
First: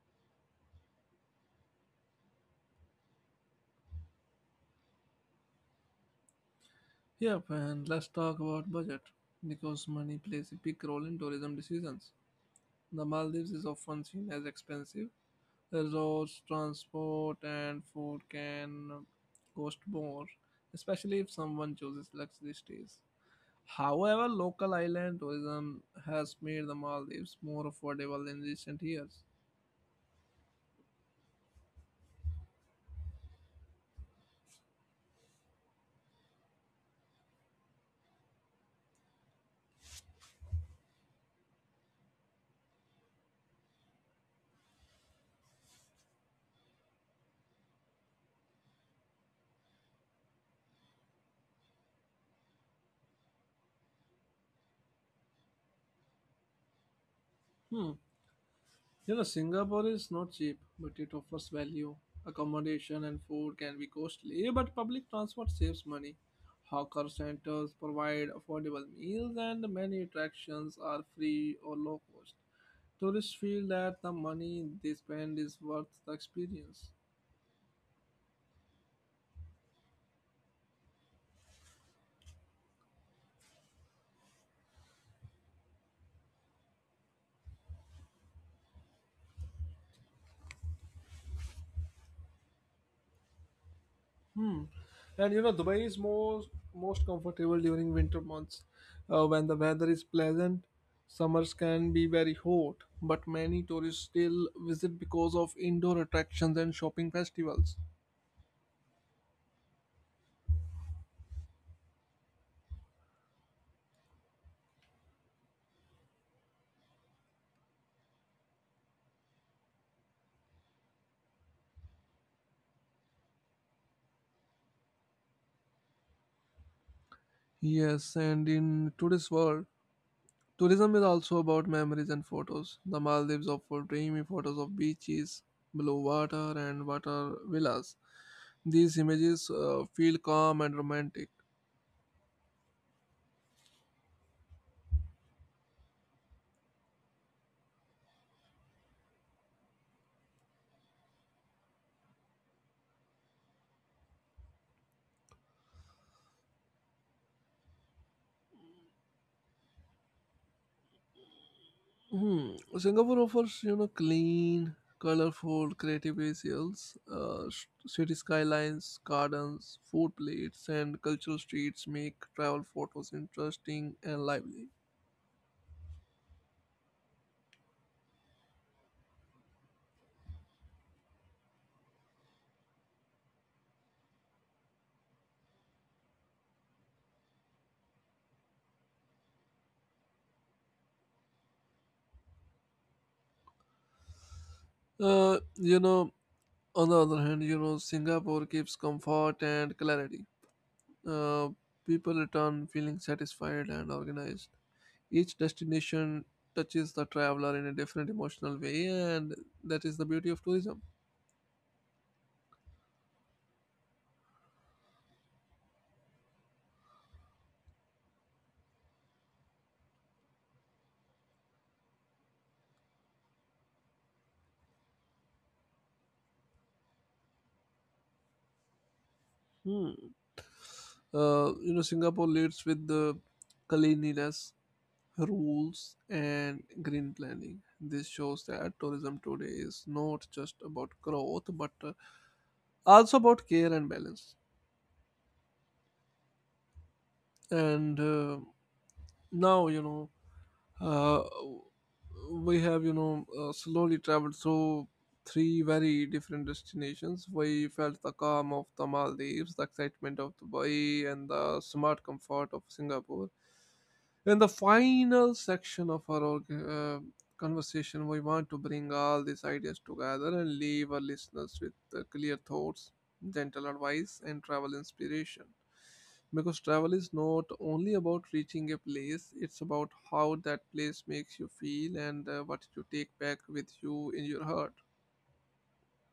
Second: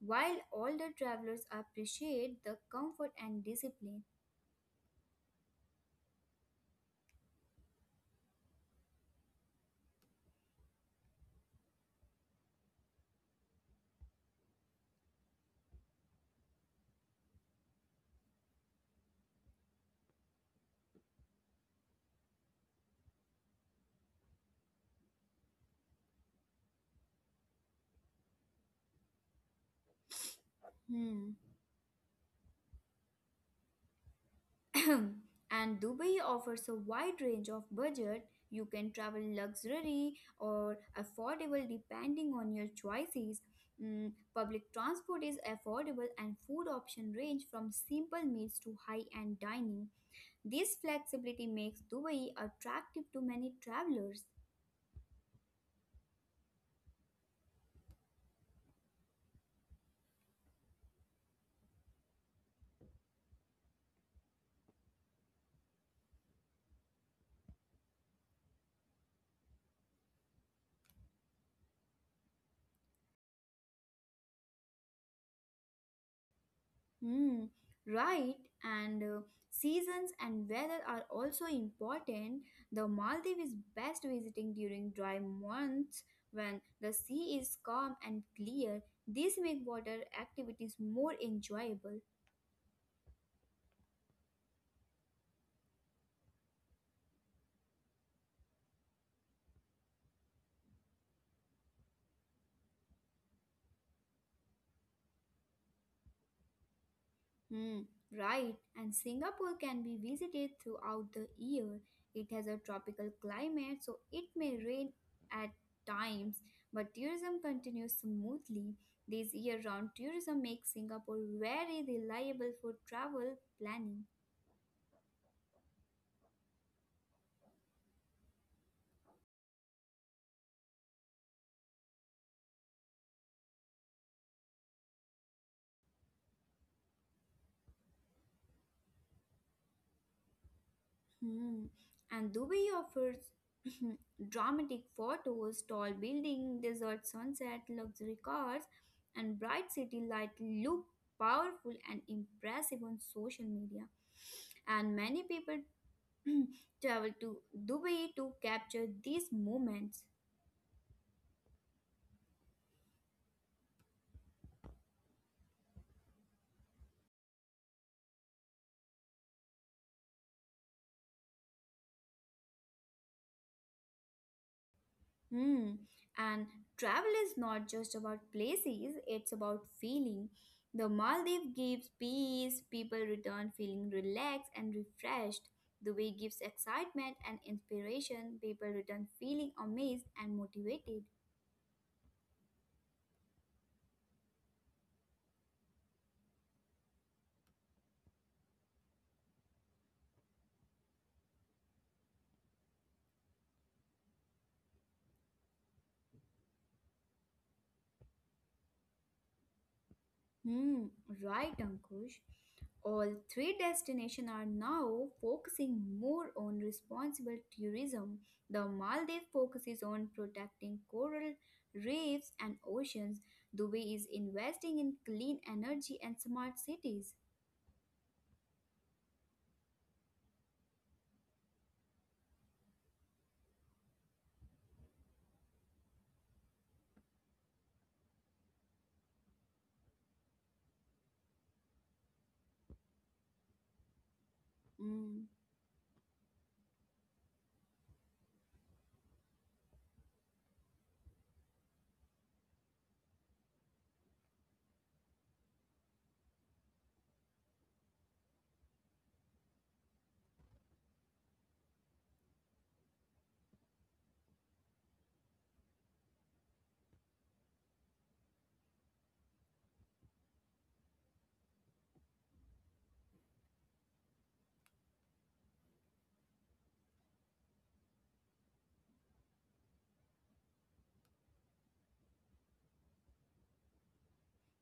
Speaker 2: while older travelers appreciate the comfort and discipline.
Speaker 1: Yep, and let's talk about budget because money plays a big role in tourism decisions. The Maldives is often seen as expensive. Resorts, transport, and food can cost more, especially if someone chooses luxury stays. However, local island tourism has made the Maldives more affordable in recent years.
Speaker 2: Hmm. *clears throat* And Dubai offers a wide range of budget. You can travel luxury or affordable depending on your choices. Public transport is affordable and food options range from simple meals to high-end dining. This flexibility makes Dubai attractive to many travelers.
Speaker 1: Hmm. You know, Singapore is not cheap, but it offers value. Accommodation and food can be costly, but public transport saves money. Hawker centers provide affordable meals, and many attractions are free or low cost. Tourists feel that the money they spend is worth the experience.
Speaker 2: Hmm, right, and seasons and weather are also important. The Maldives is best visiting during dry months when the sea is calm and clear. These make water activities more enjoyable.
Speaker 1: Hmm. And you know, Dubai is most comfortable during winter months, when the weather is pleasant. Summers can be very hot, but many tourists still visit because of indoor attractions and shopping festivals.
Speaker 2: Hmm, right. And Singapore can be visited throughout the year. It has a tropical climate, so it may rain at times, but tourism continues smoothly. This year round tourism makes Singapore very reliable for travel planning.
Speaker 1: Yes, and in today's world, tourism is also about memories and photos. The Maldives offer dreamy photos of beaches, blue water, and water villas. These images feel calm and romantic.
Speaker 2: Hmm. And Dubai offers *clears throat* dramatic photos, tall building, desert sunset, luxury cars, and bright city light look powerful and impressive on social media. And many people *clears throat* travel to Dubai to capture these moments.
Speaker 1: Hmm. Singapore offers, you know, clean, colorful, creative visuals, city skylines, gardens, food plates, and cultural streets make travel photos interesting and lively.
Speaker 2: Hmm. And travel is not just about places, it's about feeling. The Maldives gives peace, people return feeling relaxed and refreshed. The way gives excitement and inspiration, people return feeling amazed and motivated.
Speaker 1: Uh, you know, on the other hand, you know, Singapore gives comfort and clarity. Uh, People return feeling satisfied and organized. Each destination touches the traveler in a different emotional way, and that is the beauty of tourism.
Speaker 2: Hmm, right, Ankush. All three destinations are now focusing more on responsible tourism. The Maldives focuses on protecting coral reefs and oceans. Dubai is investing in clean energy and smart cities.
Speaker 1: Hmm. Singapore leads with the cleanliness, rules, and green planning. This shows that tourism today is not just about growth, but also about care and balance.
Speaker 2: Hmm.
Speaker 1: And now, you know, Uh, we have, you know, slowly traveled through three very different destinations. We felt the calm of the Maldives, the excitement of Dubai, and the smart comfort of Singapore. In the final section of our conversation, we want to bring all these ideas together and leave our listeners with clear thoughts, gentle advice, and travel inspiration. Because travel is not only about reaching a place, it's about how that place makes you feel and what you take back with you in your heart.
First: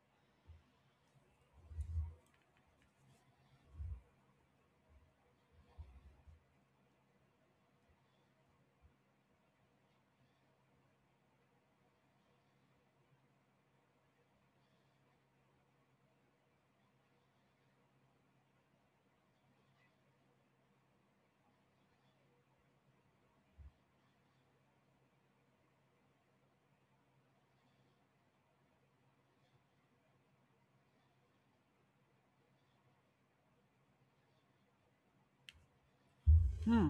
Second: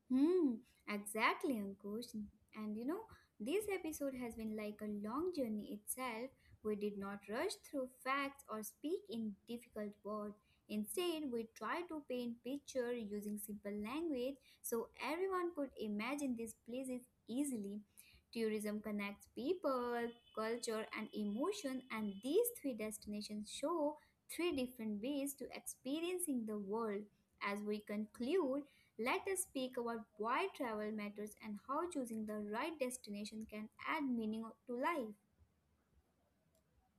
Speaker 2: Hmm, exactly, Ankush. And you know, this episode has been like a long journey itself. We did not rush through facts or speak in difficult words. Instead, we tried to paint picture using simple language so everyone could imagine these places easily. Tourism connects people, culture, and emotion, and these three destinations show three different ways to experiencing the world. As we conclude, let us speak about why travel matters and how choosing the right destination can add meaning to life.
Speaker 1: Hmm.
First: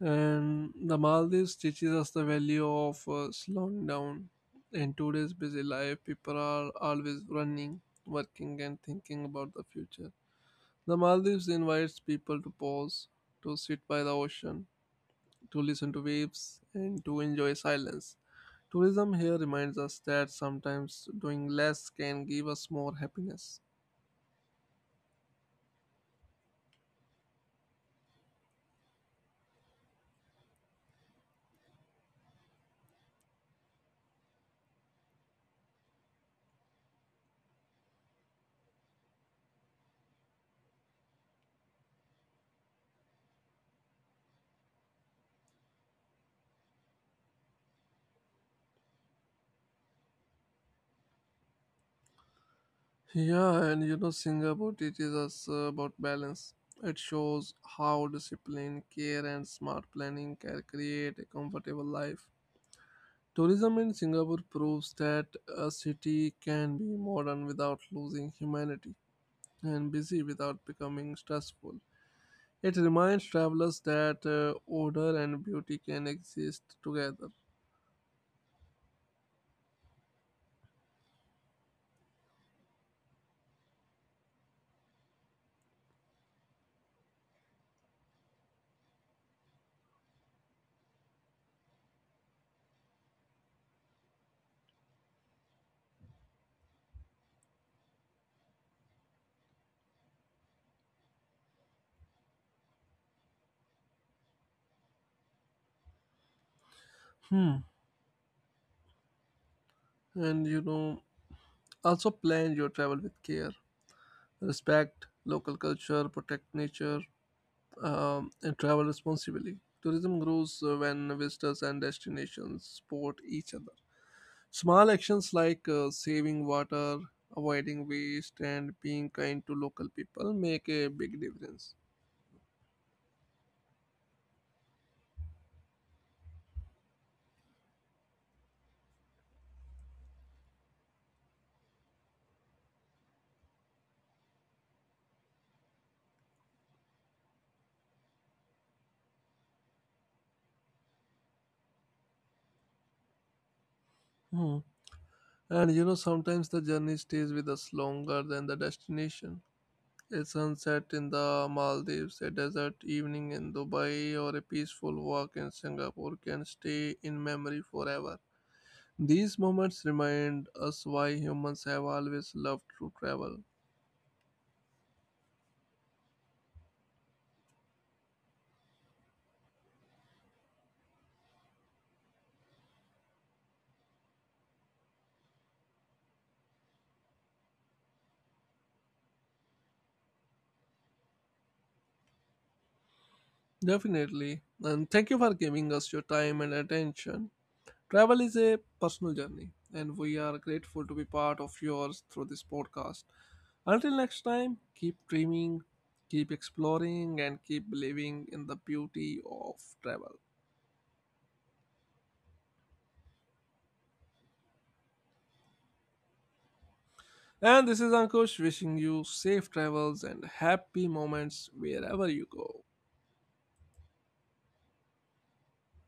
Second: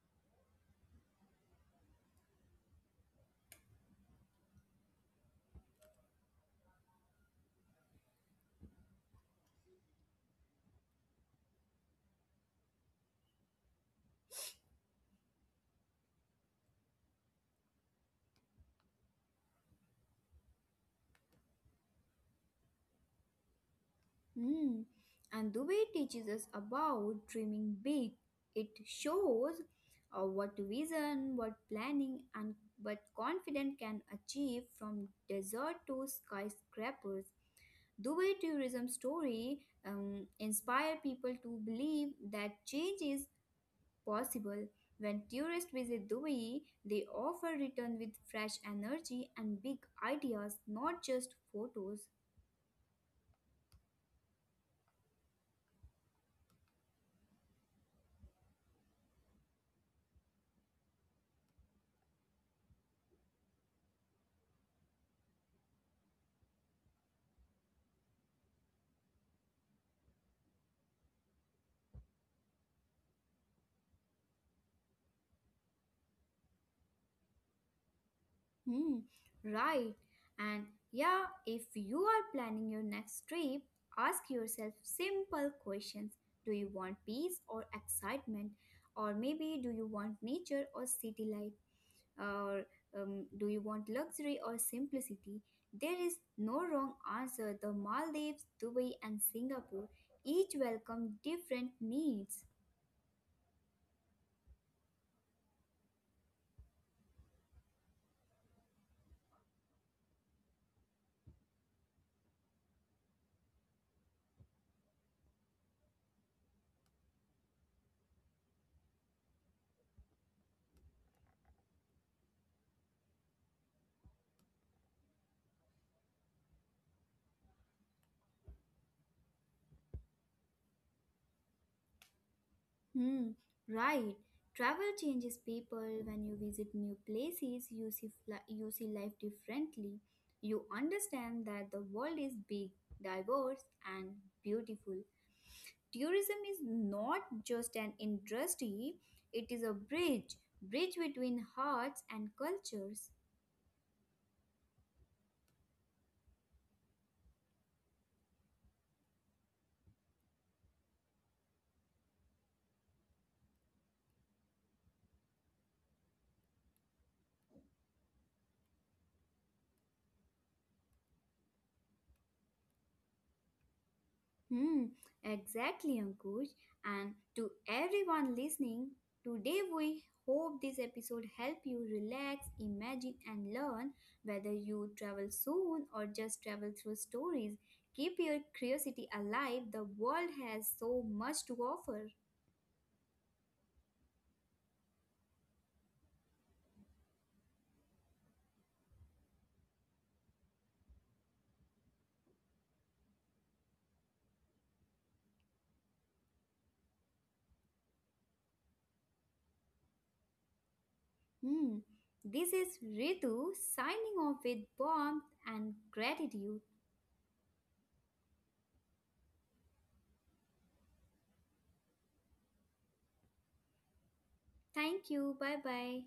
Speaker 1: And the Maldives teaches us the value of slowing down. In today's busy life, people are always running, working, and thinking about the future. The Maldives invites people to pause, to sit by the ocean, to listen to waves, and to enjoy silence. Tourism here reminds us that sometimes doing less can give us more happiness.
Speaker 2: Hmm. And Dubai teaches us about dreaming big. It shows what vision, what planning, and what confident can achieve from desert to skyscrapers. Dubai tourism story inspire people to believe that change is possible. When tourists visit Dubai, they often return with fresh energy and big ideas, not just photos.
Speaker 1: Yeah, and you know, Singapore teaches us about balance. It shows how discipline, care, and smart planning can create a comfortable life. Tourism in Singapore proves that a city can be modern without losing humanity and busy without becoming stressful. It reminds travelers that order and beauty can exist together.
Speaker 2: Hmm, right. And yeah, if you are planning your next trip, ask yourself simple questions. Do you want peace or excitement? Or maybe do you want nature or city life? Or do you want luxury or simplicity? There is no wrong answer. The Maldives, Dubai, and Singapore each welcome different needs.
Speaker 1: Hmm. And you know, also, plan your travel with care. Respect local culture, protect nature, and travel responsibly. Tourism grows when visitors and destinations support each other. Small actions like saving water, avoiding waste, and being kind to local people make a big difference.
Speaker 2: Hmm, right. Travel changes people. When you visit new places, you see life differently. You understand that the world is big, diverse, and beautiful. Tourism is not just an industry, it is a bridge between hearts and cultures.
Speaker 1: Hmm. And you know, sometimes the journey stays with us longer than the destination. A sunset in the Maldives, a desert evening in Dubai, or a peaceful walk in Singapore can stay in memory forever. These moments remind us why humans have always loved to travel.
Speaker 2: Hmm, exactly, Ankush. And to everyone listening today, we hope this episode help you relax, imagine, and learn. Whether you travel soon or just travel through stories, keep your curiosity alive. The world has so much to offer.
Speaker 1: Definitely. And thank you for giving us your time and attention. Travel is a personal journey, and we are grateful to be part of yours through this podcast. Until next time, keep dreaming, keep exploring, and keep believing in the beauty of travel.
Speaker 2: Hmm. This is Ritu signing off with warmth and gratitude.
Speaker 1: And this is Ankush wishing you safe travels and happy moments wherever you go.
Speaker 2: Thank you. Bye bye.